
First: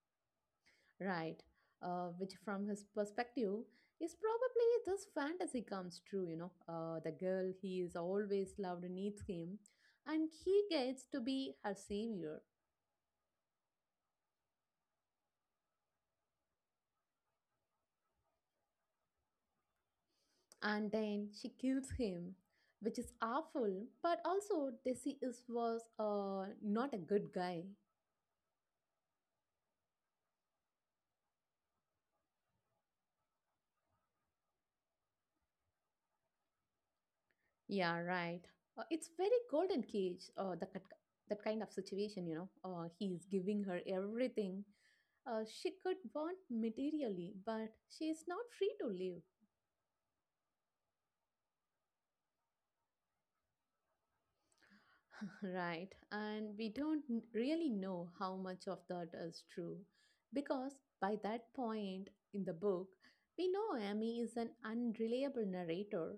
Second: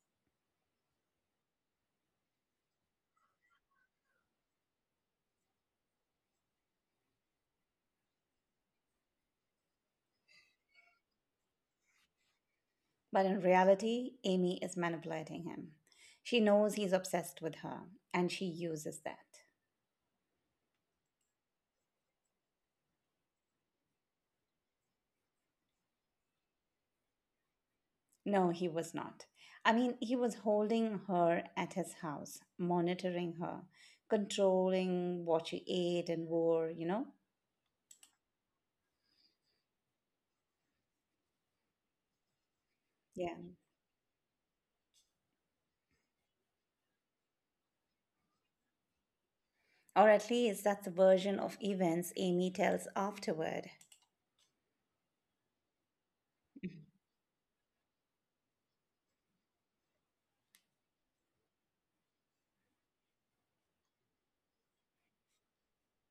right? Which, from his perspective, is probably this fantasy comes true. You know, the girl he is always loved needs him, and he gets to be her savior. But in reality, Amy is manipulating him. She knows he's obsessed with her and she uses that. And then she kills him, which is awful. But also, Desi is was not a good guy. No, he was not. I mean, he was holding her at his house, monitoring her, controlling what she ate and wore, you know? Yeah, right. It's very golden cage. That kind of situation, you know. He is Yeah. giving her everything. She could want materially, but she is not free to live. Or at least that's the version of events Amy tells afterward. Right, and we don't really know how much of that is true, because by that point in the book, we know Amy is an unreliable narrator.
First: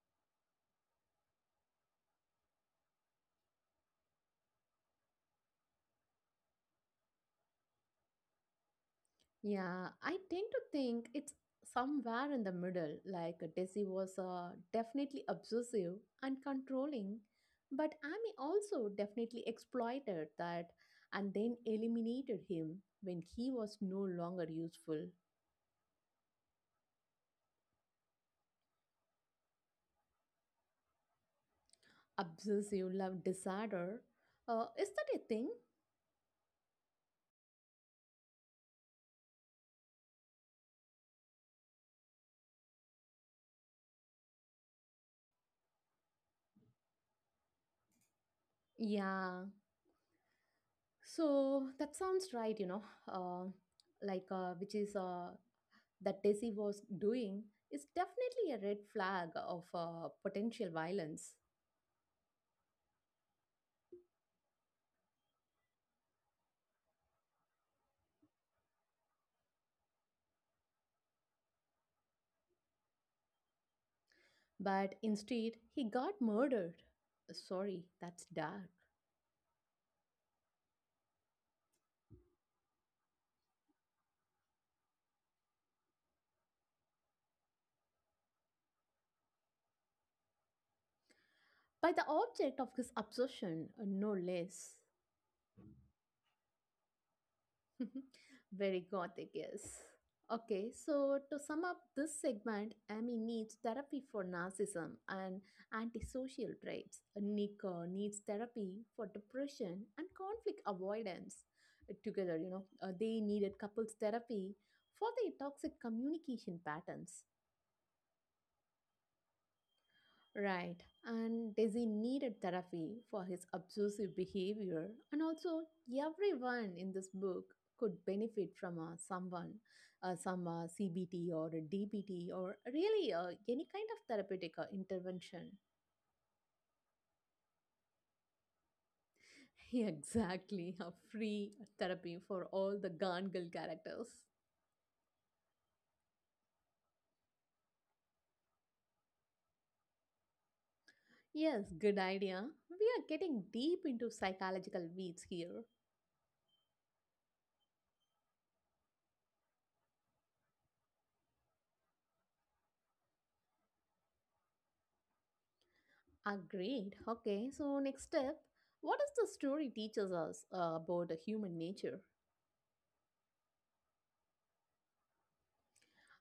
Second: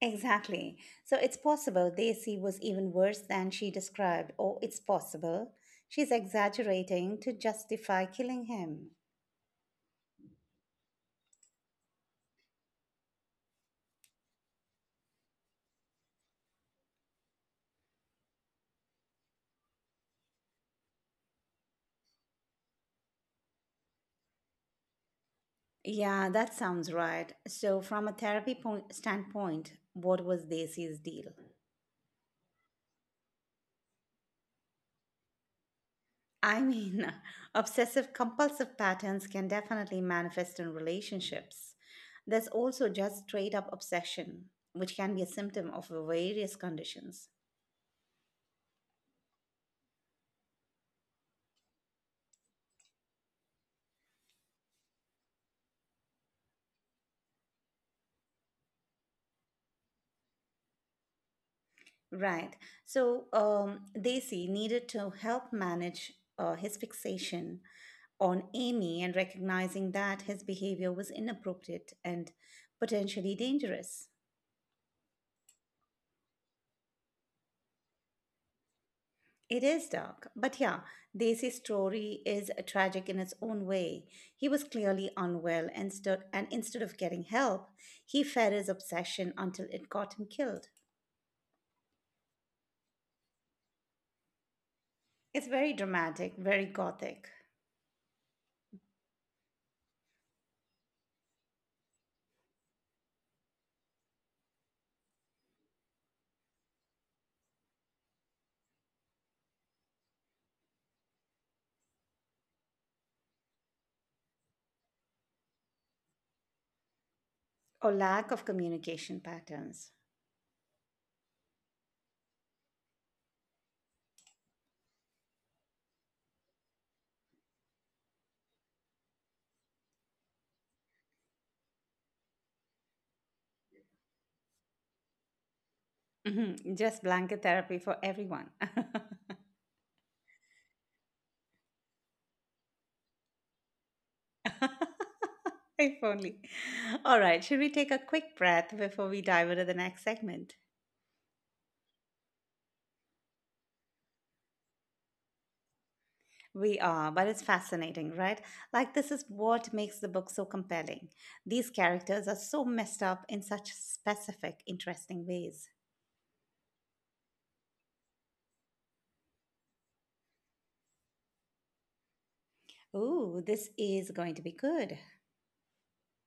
Exactly. So it's possible Daisy was even worse than she described, or it's possible she's exaggerating to justify killing him. Yeah, I tend to think it's somewhere in the middle. Like Desi was definitely obsessive and controlling, but Amy also definitely exploited that and then eliminated him when he was no longer useful. Yeah, that sounds right. So, from a therapy point standpoint, what was Daisy's deal? Obsessive love disorder. Is that a thing? I mean, obsessive compulsive patterns can definitely manifest in relationships. There's also just straight up obsession, which can be a symptom of various conditions. Yeah. So that sounds right, you know. Uh, like which is That Desi was doing is definitely a red flag of potential violence. Right. So, Daisy needed to help manage his fixation on Amy and recognizing that his behavior was inappropriate and potentially dangerous. But instead, he got murdered. Sorry, that's dark. It is dark, but yeah, Daisy's story is tragic in its own way. He was clearly unwell and and instead of getting help, he fed his obsession until it got him killed. By the object of his obsession, no less. It's very dramatic, very gothic, Very gothic, yes. Okay, so to sum up this segment, Amy needs therapy for narcissism and antisocial traits. Nick needs therapy for depression and conflict avoidance. Together, you know, they needed couples therapy for their toxic communication patterns. or lack of communication patterns. Right, and Desi needed therapy for his obsessive behavior, and also everyone in this book could benefit from someone, some CBT or a DBT or really any kind of therapeutic intervention. Mhm, just blanket therapy for everyone. exactly, a free therapy for all the Gone Girl characters. If only. All right, should we take a quick breath before we dive into the next segment? Yes, good idea. We are getting deep into psychological weeds here. We are, but it's fascinating, right? Like, this is what makes the book so compelling. These characters are so messed up in such specific, interesting ways. Agreed. Okay, so next step, what does the story teaches us about the human nature? Ooh, this is going to be good.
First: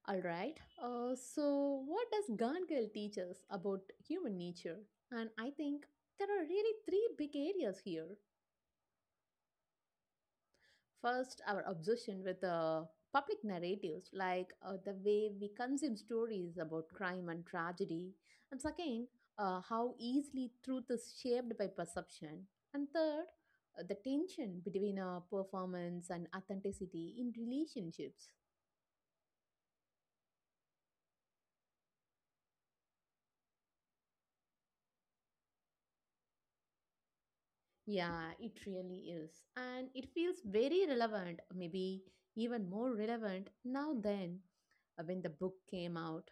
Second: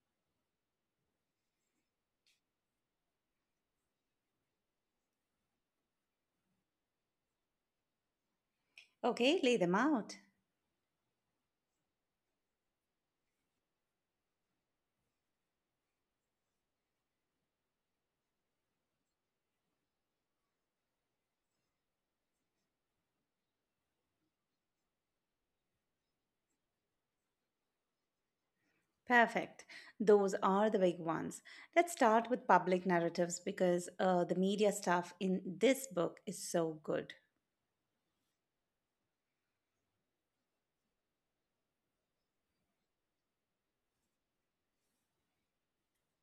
All right, so what does Gone Girl teach us about human nature? And I think there are really three big areas here. Okay, lay them out. First, our obsession with public narratives, like the way we consume stories about crime and tragedy. And second, how easily truth is shaped by perception. And third, the tension between performance and authenticity in relationships. Perfect. Those are the big ones. Let's start with public narratives because the media stuff in this book is so good. Yeah, it really is. And it feels very relevant, maybe even more relevant now than when the book came out.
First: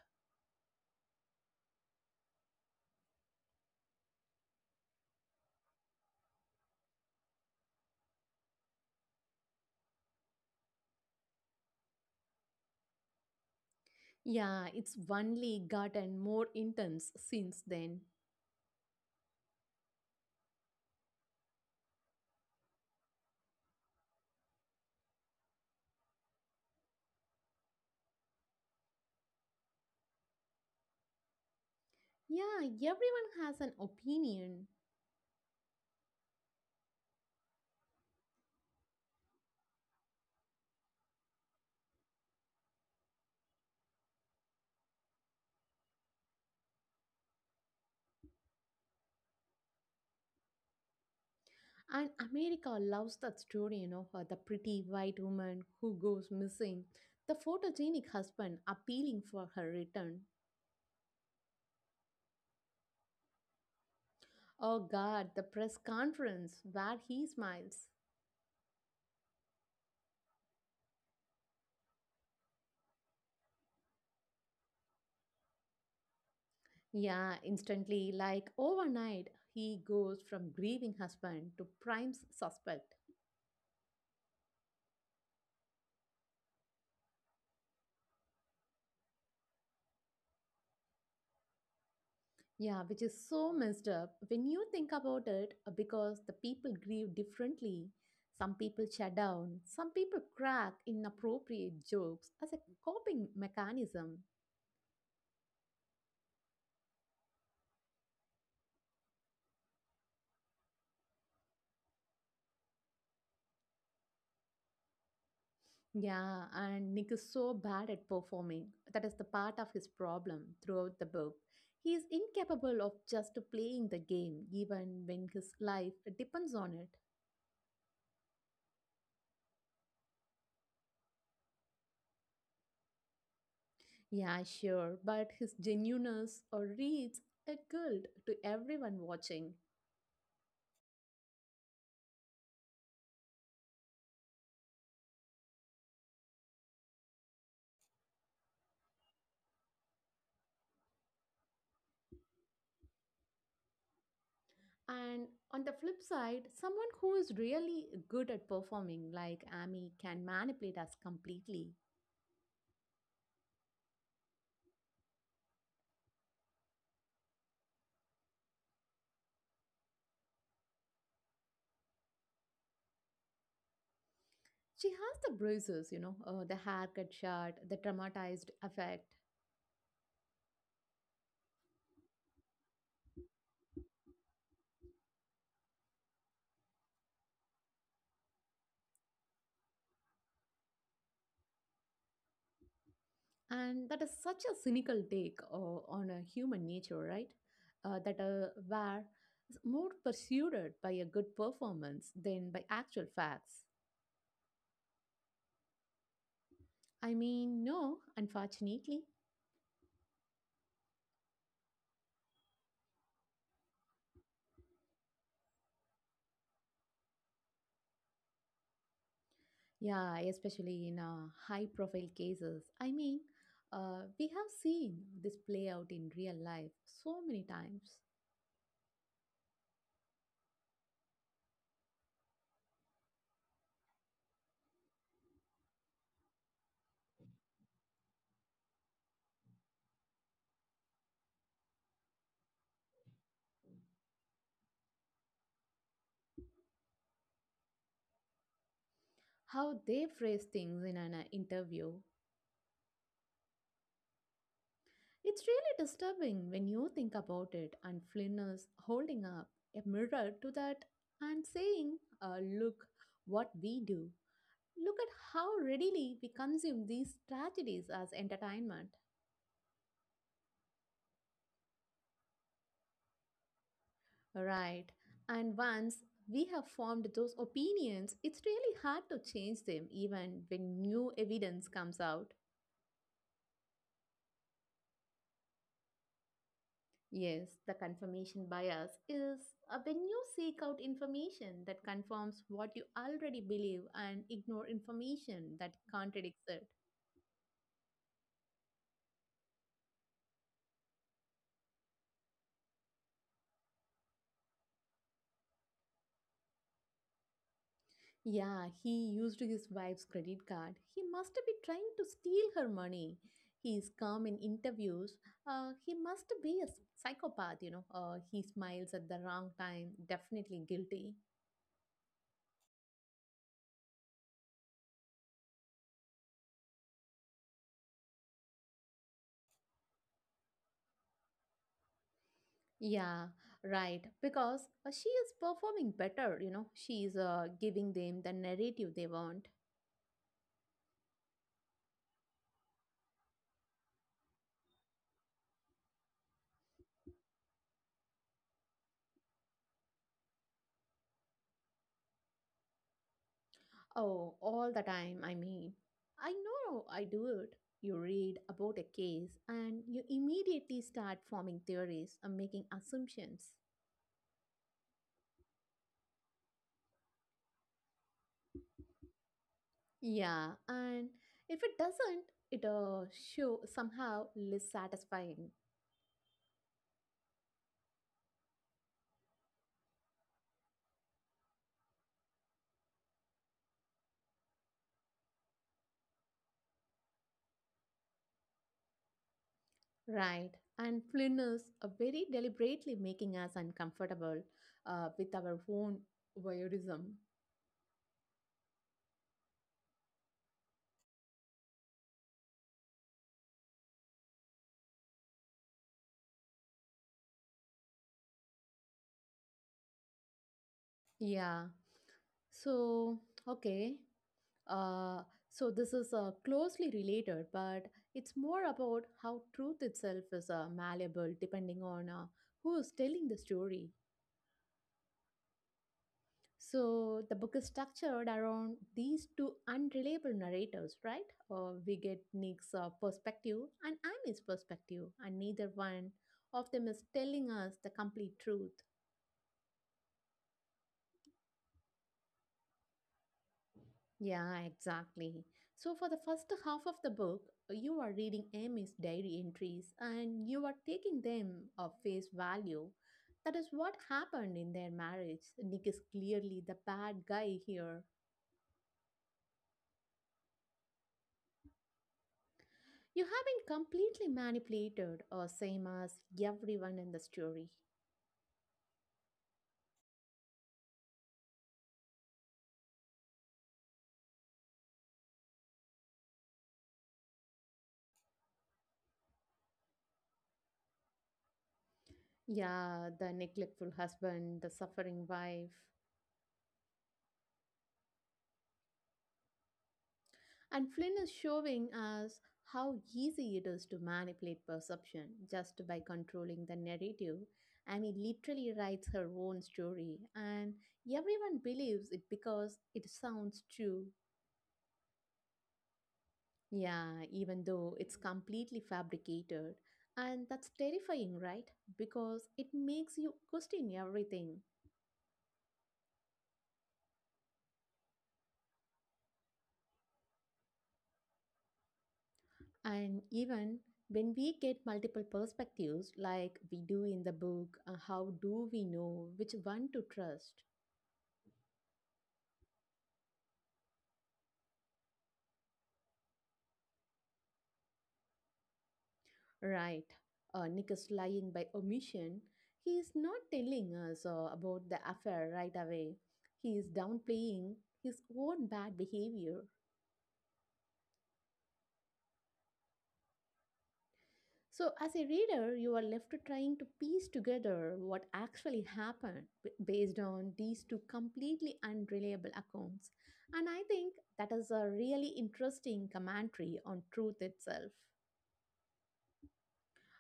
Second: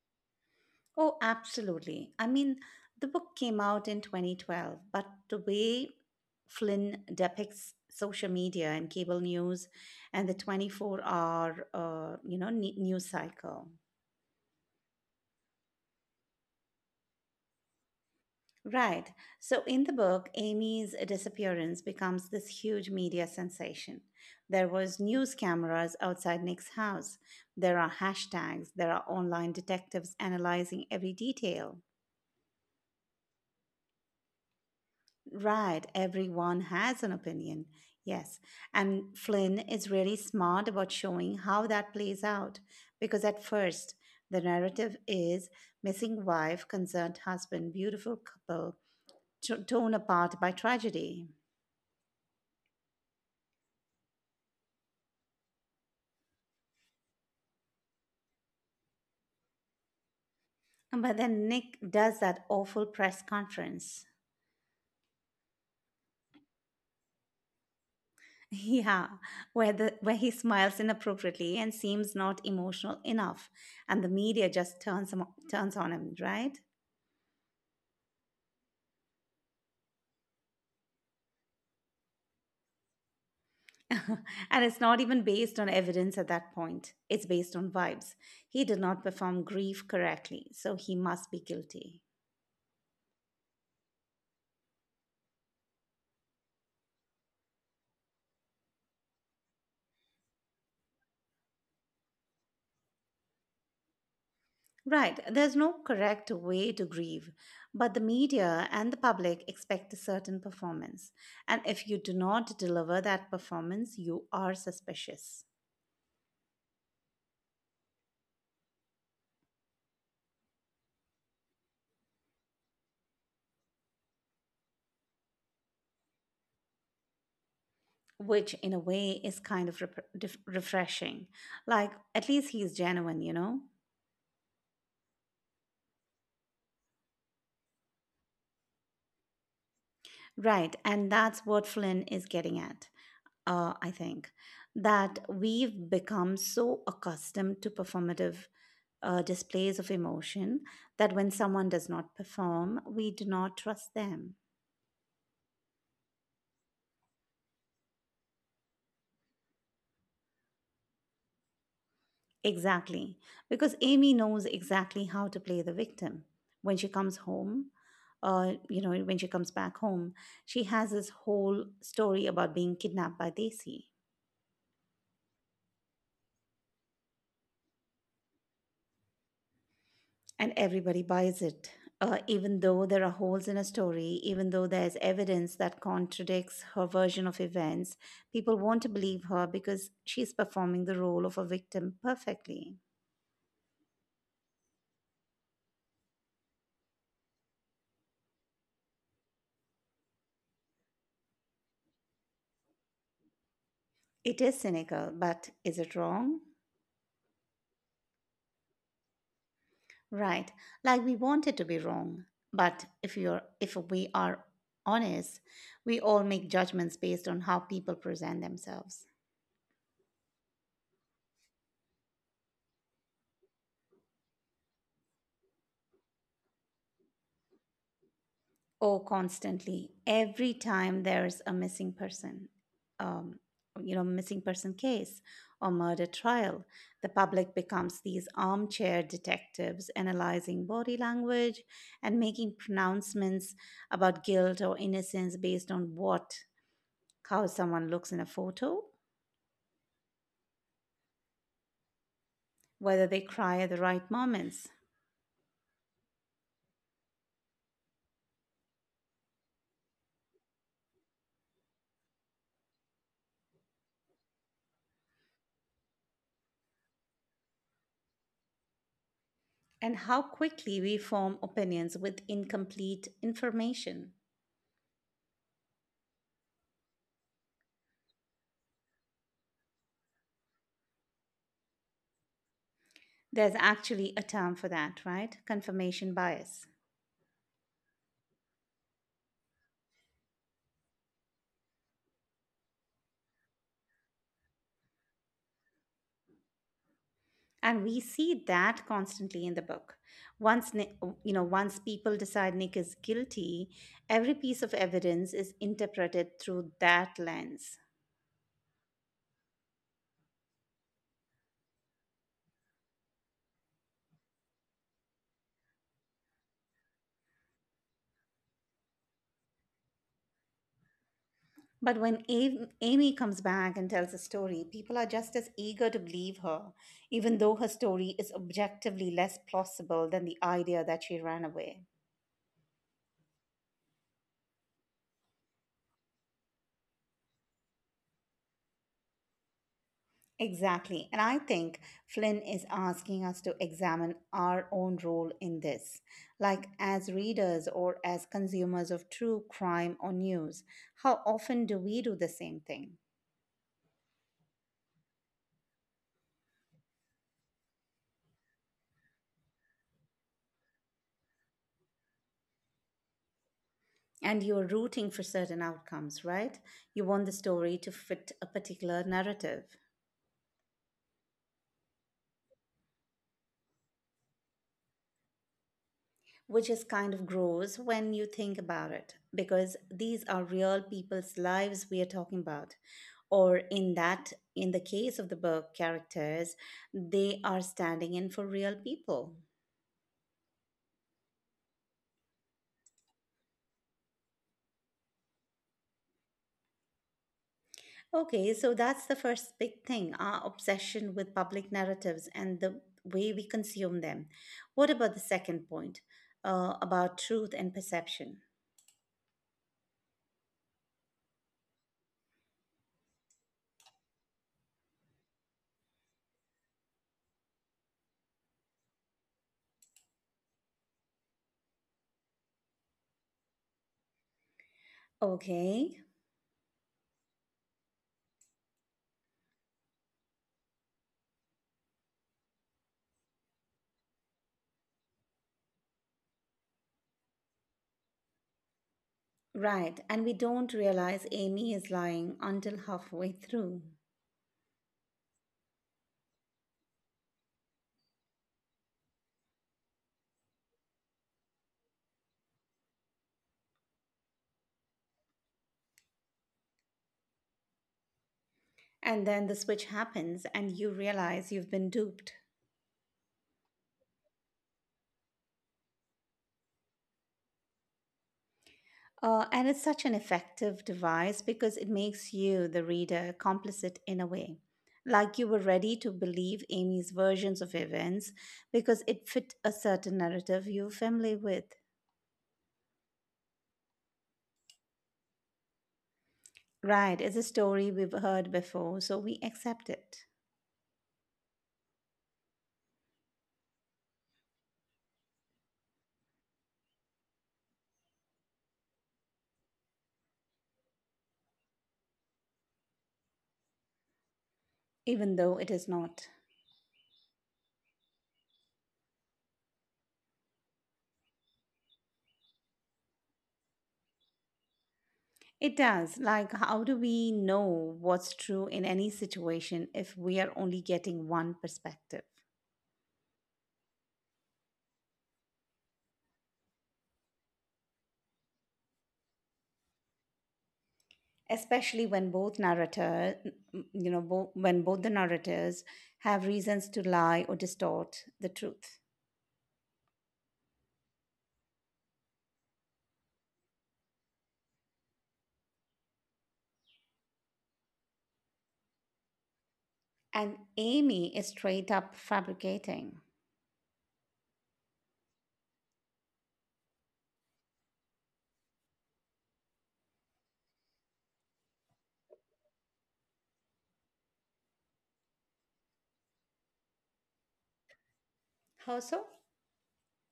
Oh, absolutely. I mean, the book came out in 2012, but the way Flynn depicts social media and cable news and the 24-hour, you know, news cycle. Yeah, it's only gotten more intense since then. Right. So in the book, Amy's disappearance becomes this huge media sensation. There was news cameras outside Nick's house. There are hashtags. There are online detectives analyzing every detail. Yeah, everyone has an opinion. Right, everyone has an opinion. Yes. And Flynn is really smart about showing how that plays out because at first the narrative is missing wife, concerned husband, beautiful couple torn apart by tragedy. And America loves that story, you know, her- the pretty white woman who goes missing, the photogenic husband appealing for her return. But then Nick does that awful press conference. Oh God, the press conference where he smiles. Yeah, where the where he smiles inappropriately and seems not emotional enough and the media just turns on him, right? Yeah, instantly, like overnight, he goes from grieving husband to prime suspect. And it's not even based on evidence at that point. It's based on vibes. He did not perform grief correctly, so he must be guilty. Yeah, which is so messed up when you think about it because the people grieve differently. Some people shut down, some people crack inappropriate jokes as a coping mechanism. Right, there's no correct way to grieve, but the media and the public expect a certain performance. And if you do not deliver that performance, you are suspicious, Yeah, and Nick is so bad at performing. That is the part of his problem throughout the book. He is incapable of just playing the game, even when his life depends on it. which in a way is kind of refreshing. Like, at least he's genuine, you know? Yeah, sure, but his genuineness or reads a guilt to everyone watching. Right, and that's what Flynn is getting at. I think that we've become so accustomed to performative displays of emotion that when someone does not perform, we do not trust them. And on the flip side, someone who is really good at performing, like Amy, can manipulate us completely. Exactly. Because Amy knows exactly how to play the victim. When she comes home, when she comes back home, she has this whole story about being kidnapped by Daisy. She has the bruises, you know, the haircut shot, the traumatized effect. And everybody buys it, even though there are holes in a story, even though there's evidence that contradicts her version of events, people want to believe her because she's performing the role of a victim perfectly. And that is such a cynical take on a human nature, right? That were more pursued by a good performance than by actual facts. It is cynical, but is it wrong? I mean, no, unfortunately. Right, like we want it to be wrong. But if we are honest, we all make judgments based on how people present themselves. Yeah, especially in high profile cases. I mean, we have seen this play out in real life so many times. Oh, constantly. Every time there's a missing person, um, missing person case or murder trial, the public becomes these armchair detectives analyzing body language and making pronouncements about guilt or innocence based on what, how someone looks in a photo, How they phrase things in an interview. whether they cry at the right moments, It's really disturbing when you think about it, and Flynn is holding up a mirror to that and saying, look what we do. Look at how readily we consume these tragedies as entertainment. and how quickly we form opinions with incomplete information. Right. And once we have formed those opinions, it's really hard to change them even when new evidence comes out. There's actually a term for that, right? Confirmation bias. Yes, the confirmation bias is when you seek out information that confirms what you already believe and ignore information that contradicts it. And we see that constantly in the book. Once Nick, Once people decide Nick is guilty, every piece of evidence is interpreted through that lens. Yeah, he used his wife's credit card. He must be trying to steal her money. He is calm in interviews. He must be a psychopath, you know. He smiles at the wrong time. Definitely guilty. But when Amy comes back and tells a story, people are just as eager to believe her, even though her story is objectively less plausible than the idea that she ran away. Yeah, right. Because she is performing better, you know. She is giving them the narrative they want. Exactly. And I think Flynn is asking us to examine our own role in this, like as readers or as consumers of true crime or news. How often do we do the same thing? Oh, all the time, I mean. I know I do it. You read about a case and you immediately start forming theories and making assumptions. And you're rooting for certain outcomes, right? You want the story to fit a particular narrative. Yeah, and if it doesn't, it show somehow less satisfying, Which is kind of gross when you think about it, because these are real people's lives we are talking about. Or in the case of the book characters, they are standing in for real people. right? And Flynn is very deliberately making us uncomfortable with our own voyeurism. Okay, so that's the first big thing our obsession with public narratives and the way we consume them. What about the second point about truth and perception? Yeah. So, okay. Uh, so this is closely related, but it's more about how truth itself is malleable depending on who is telling the story. Okay, So the book is structured around these two unreliable narrators, right? We get Nick's perspective and Annie's perspective, and neither one of them is telling us the complete truth. right, and we don't realize Amy is lying until halfway through. Yeah, exactly. So for the first half of the book, you are reading Amy's diary entries and you are taking them at face value. That is what happened in their marriage. Nick is clearly the bad guy here. And then the switch happens and you realize you've been duped. You have been completely manipulated, or same as everyone in the story. And it's such an effective device because it makes you, the reader, complicit in a way. Like you were ready to believe Amy's versions of events because it fit a certain narrative you're familiar with. Yeah, the neglectful husband, the suffering wife. Right, it's a story we've heard before, so we accept it, And Flynn is showing us how easy it is to manipulate perception just by controlling the narrative. I mean, literally writes her own story, and everyone believes it because it sounds true. even though it is not. Yeah, even though it's completely fabricated. And that's terrifying, right? Because it makes you question everything. It does. Like, how do we know what's true in any situation if we are only getting one perspective? And even when we get multiple perspectives, like we do in the book, how do we know which one to trust? Especially when both narrator n- you know bo- when both the narrators have reasons to lie or distort the truth Right. Nick is lying by omission. He is not telling us about the affair right away. He is downplaying his own bad behavior. and amy is straight up fabricating. So, as a reader, you are left to trying to piece together what actually happened based on these two completely unreliable accounts. And I think that is a really interesting commentary on truth itself. How so?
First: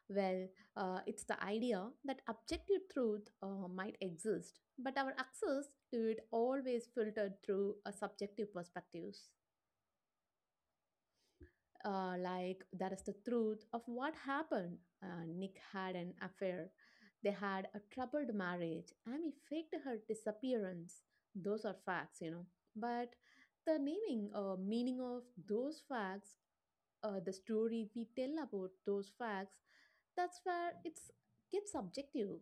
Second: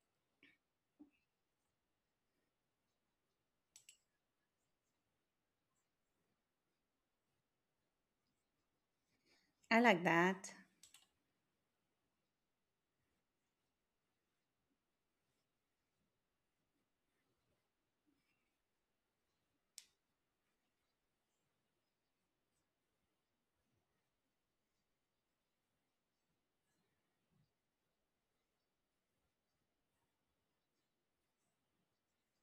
Well, it's the idea that objective truth might exist, but our access to it always filtered through a subjective perspectives. I like that. Like that is the truth of what happened. Nick had an affair. They had a troubled marriage. Amy faked her disappearance. Those are facts, you know. But the naming meaning of those facts, the story we tell about those facts, that's where it's gets subjective.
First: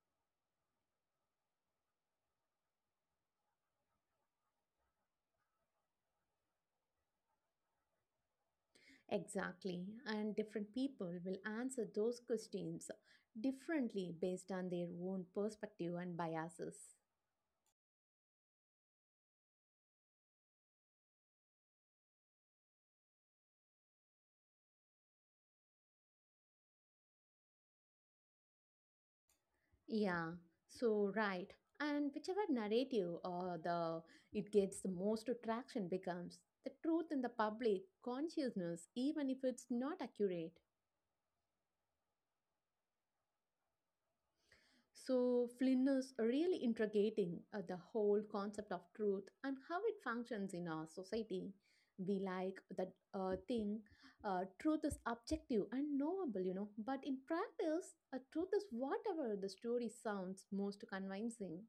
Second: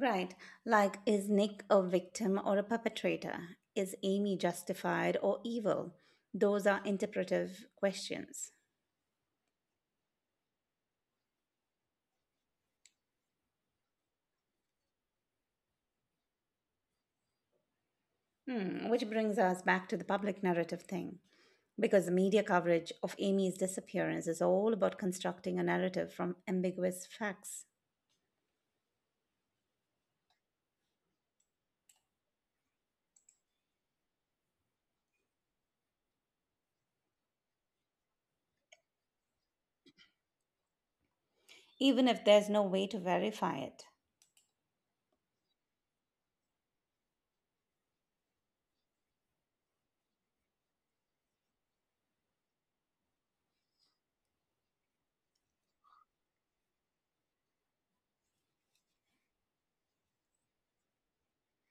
Right, like is nick a victim or a perpetrator, is amy justified or evil, those are interpretive questions. Exactly. And different people will answer those questions differently based on their own perspective and biases. Hmm, which brings us back to the public narrative thing. Because the media coverage of Amy's disappearance is all about constructing a narrative from ambiguous facts, Yeah, so right. And whichever narrative or the it gets the most traction becomes the truth in the public consciousness, even if it's not accurate. even if there's no way to verify it. So Flynn is really interrogating the whole concept of truth and how it functions in our society. We like that thing, truth is objective and knowable, you know. But in practice, a truth is whatever the story sounds most convincing.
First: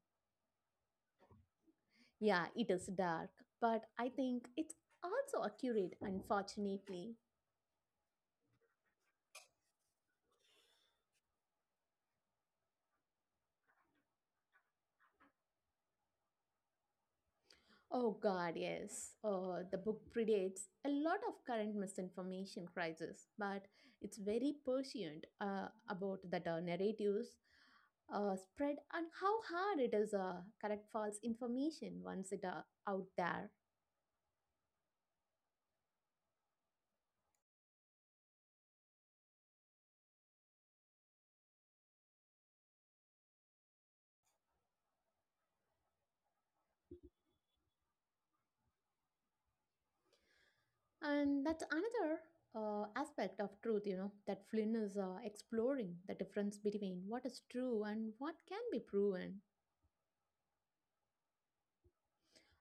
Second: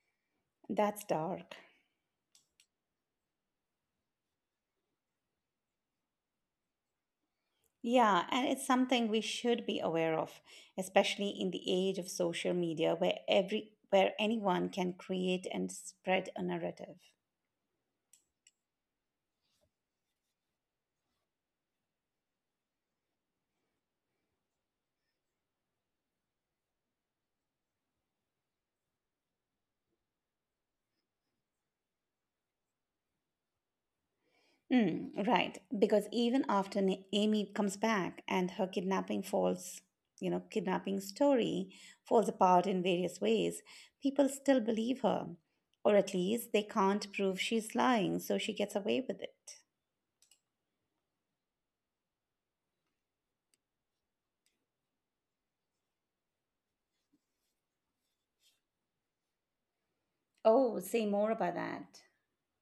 That's dark. Yeah, it is dark, but I think it's also accurate, unfortunately. Yeah, and it's something we should be aware of, especially in the age of social media where every where anyone can create and spread a narrative. Oh god, yes. The book predates a lot of current misinformation crisis, but it's very prescient about that narratives spread and how hard it is correct false information once it out there. Mm, right. Because even after Amy comes back and her kidnapping story falls apart in various ways, people still believe her. Or at least they can't prove she's lying, so she gets away with it. And that's another aspect of truth, you know, that Flynn is exploring the difference between what is true and what can be proven. Oh, say more about that.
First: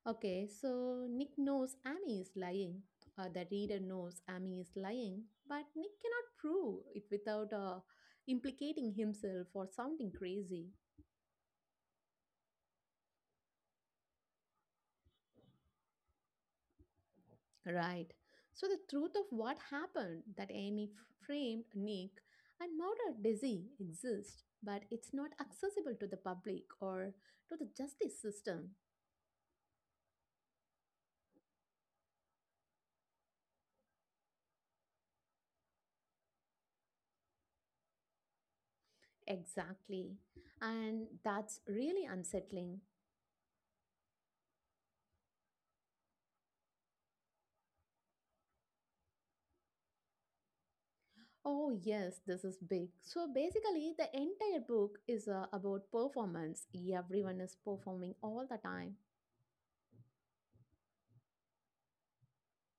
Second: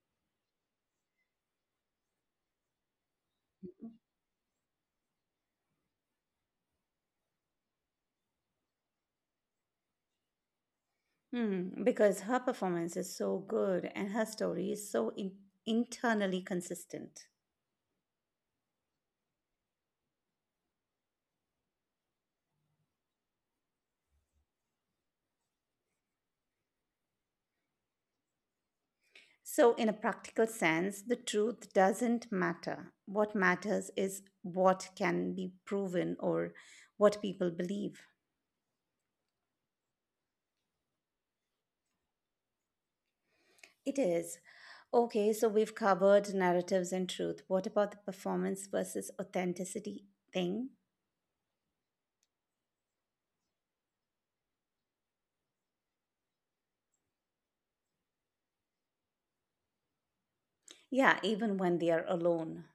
Okay, so Nick knows Amy is lying. The reader knows Amy is lying, but Nick cannot prove it without implicating himself or sounding crazy. Hmm, because her performance is so good and her story is so internally consistent. Right. So the truth of what happened that Amy framed Nick and murdered Dizzy exists, but it's not accessible to the public or to the justice system. So, in a practical sense, the truth doesn't matter. What matters is what can be proven or what people believe. Exactly. And that's really unsettling. It is. Okay, so we've covered narratives and truth. What about the performance versus authenticity thing? Oh, yes, this is big. So basically, the entire book is about performance. Everyone is performing all the time. Yeah, even when they are alone.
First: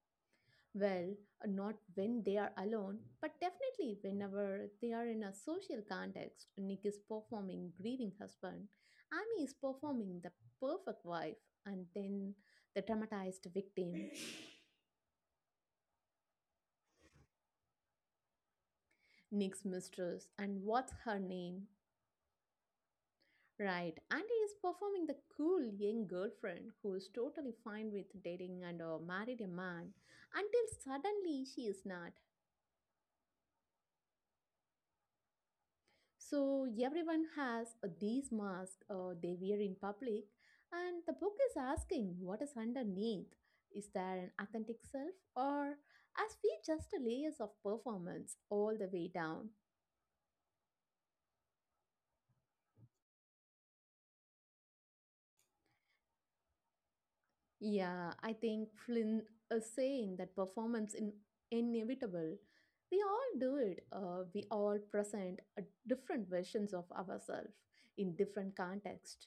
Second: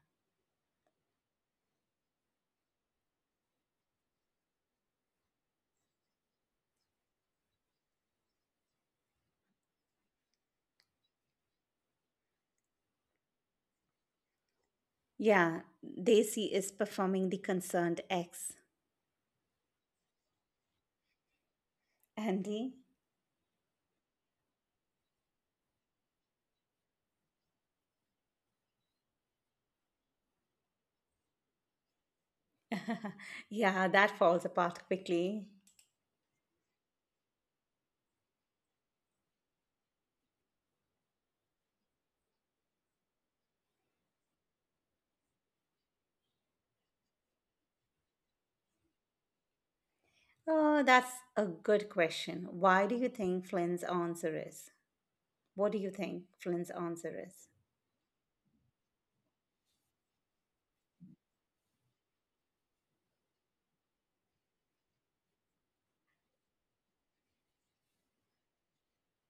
Well, not when they are alone, but definitely whenever they are in a social context. Nick is performing grieving husband, Amy is performing the perfect wife, and then the traumatized victim, Yeah, Daisy is performing the concerned X. Nick's mistress, and what's her name? Andy? Right, and he is performing the cool young girlfriend who is totally fine with dating and married a man until suddenly she is not. Yeah, that falls apart quickly. So, everyone has these masks they wear in public, and the book is asking what is underneath. Is there an authentic self, or as we just layers of performance all the way down? Oh, that's a good question. Why do you think Flynn's answer is? What do you think Flynn's answer is? Yeah, I think Flynn is saying that performance in inevitable. We all do it. We all present different versions of ourselves in different context.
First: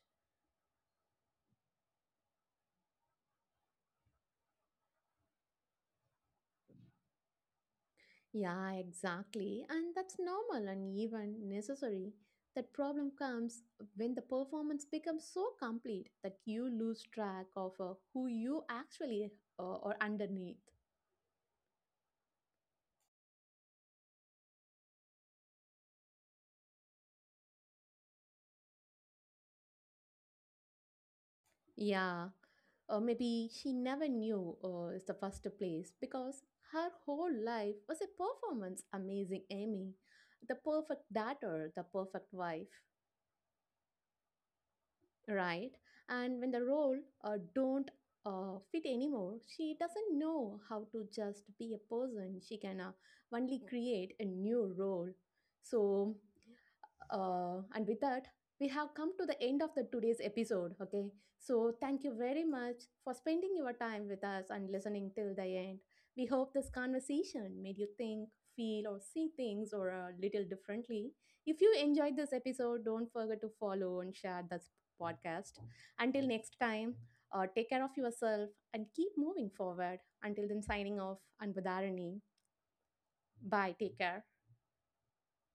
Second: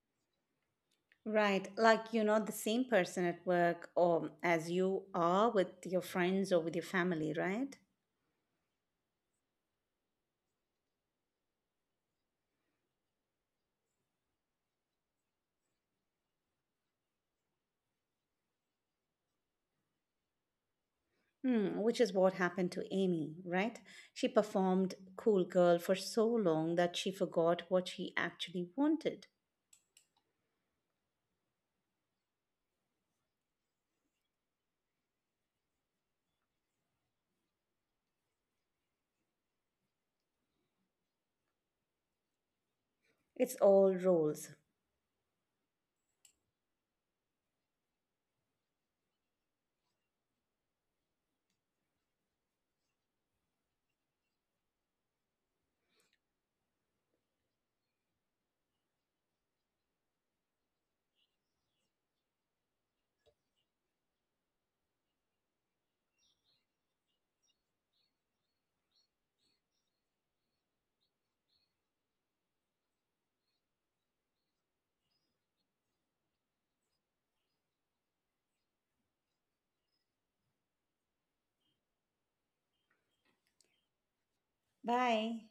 Right, like you're not the same person at work or as you are with your friends or with your family, right? Yeah, exactly. And that's normal and even necessary. That problem comes when the performance becomes so complete that you lose track of who you actually are underneath. Hmm, which is what happened to Amy, right? She performed cool girl for so long that she forgot what she actually wanted. Yeah, or maybe she never knew is the first place because her whole life was a performance. Amazing Amy, the perfect daughter, the perfect wife, It's all roles. right? And when the role don't fit anymore, she doesn't know how to just be a person. She can only create a new role. So. And with that, we have come to the end of the today's episode. Okay, so thank you very much for spending your time with us and listening till the end. We hope this conversation made you think, feel, or see things or a little differently. If you enjoyed this episode, don't forget to follow and share this podcast. Until next time, take care of yourself and keep moving forward. Until then, signing off. And Anvadarani. Bye. Take care. Bye.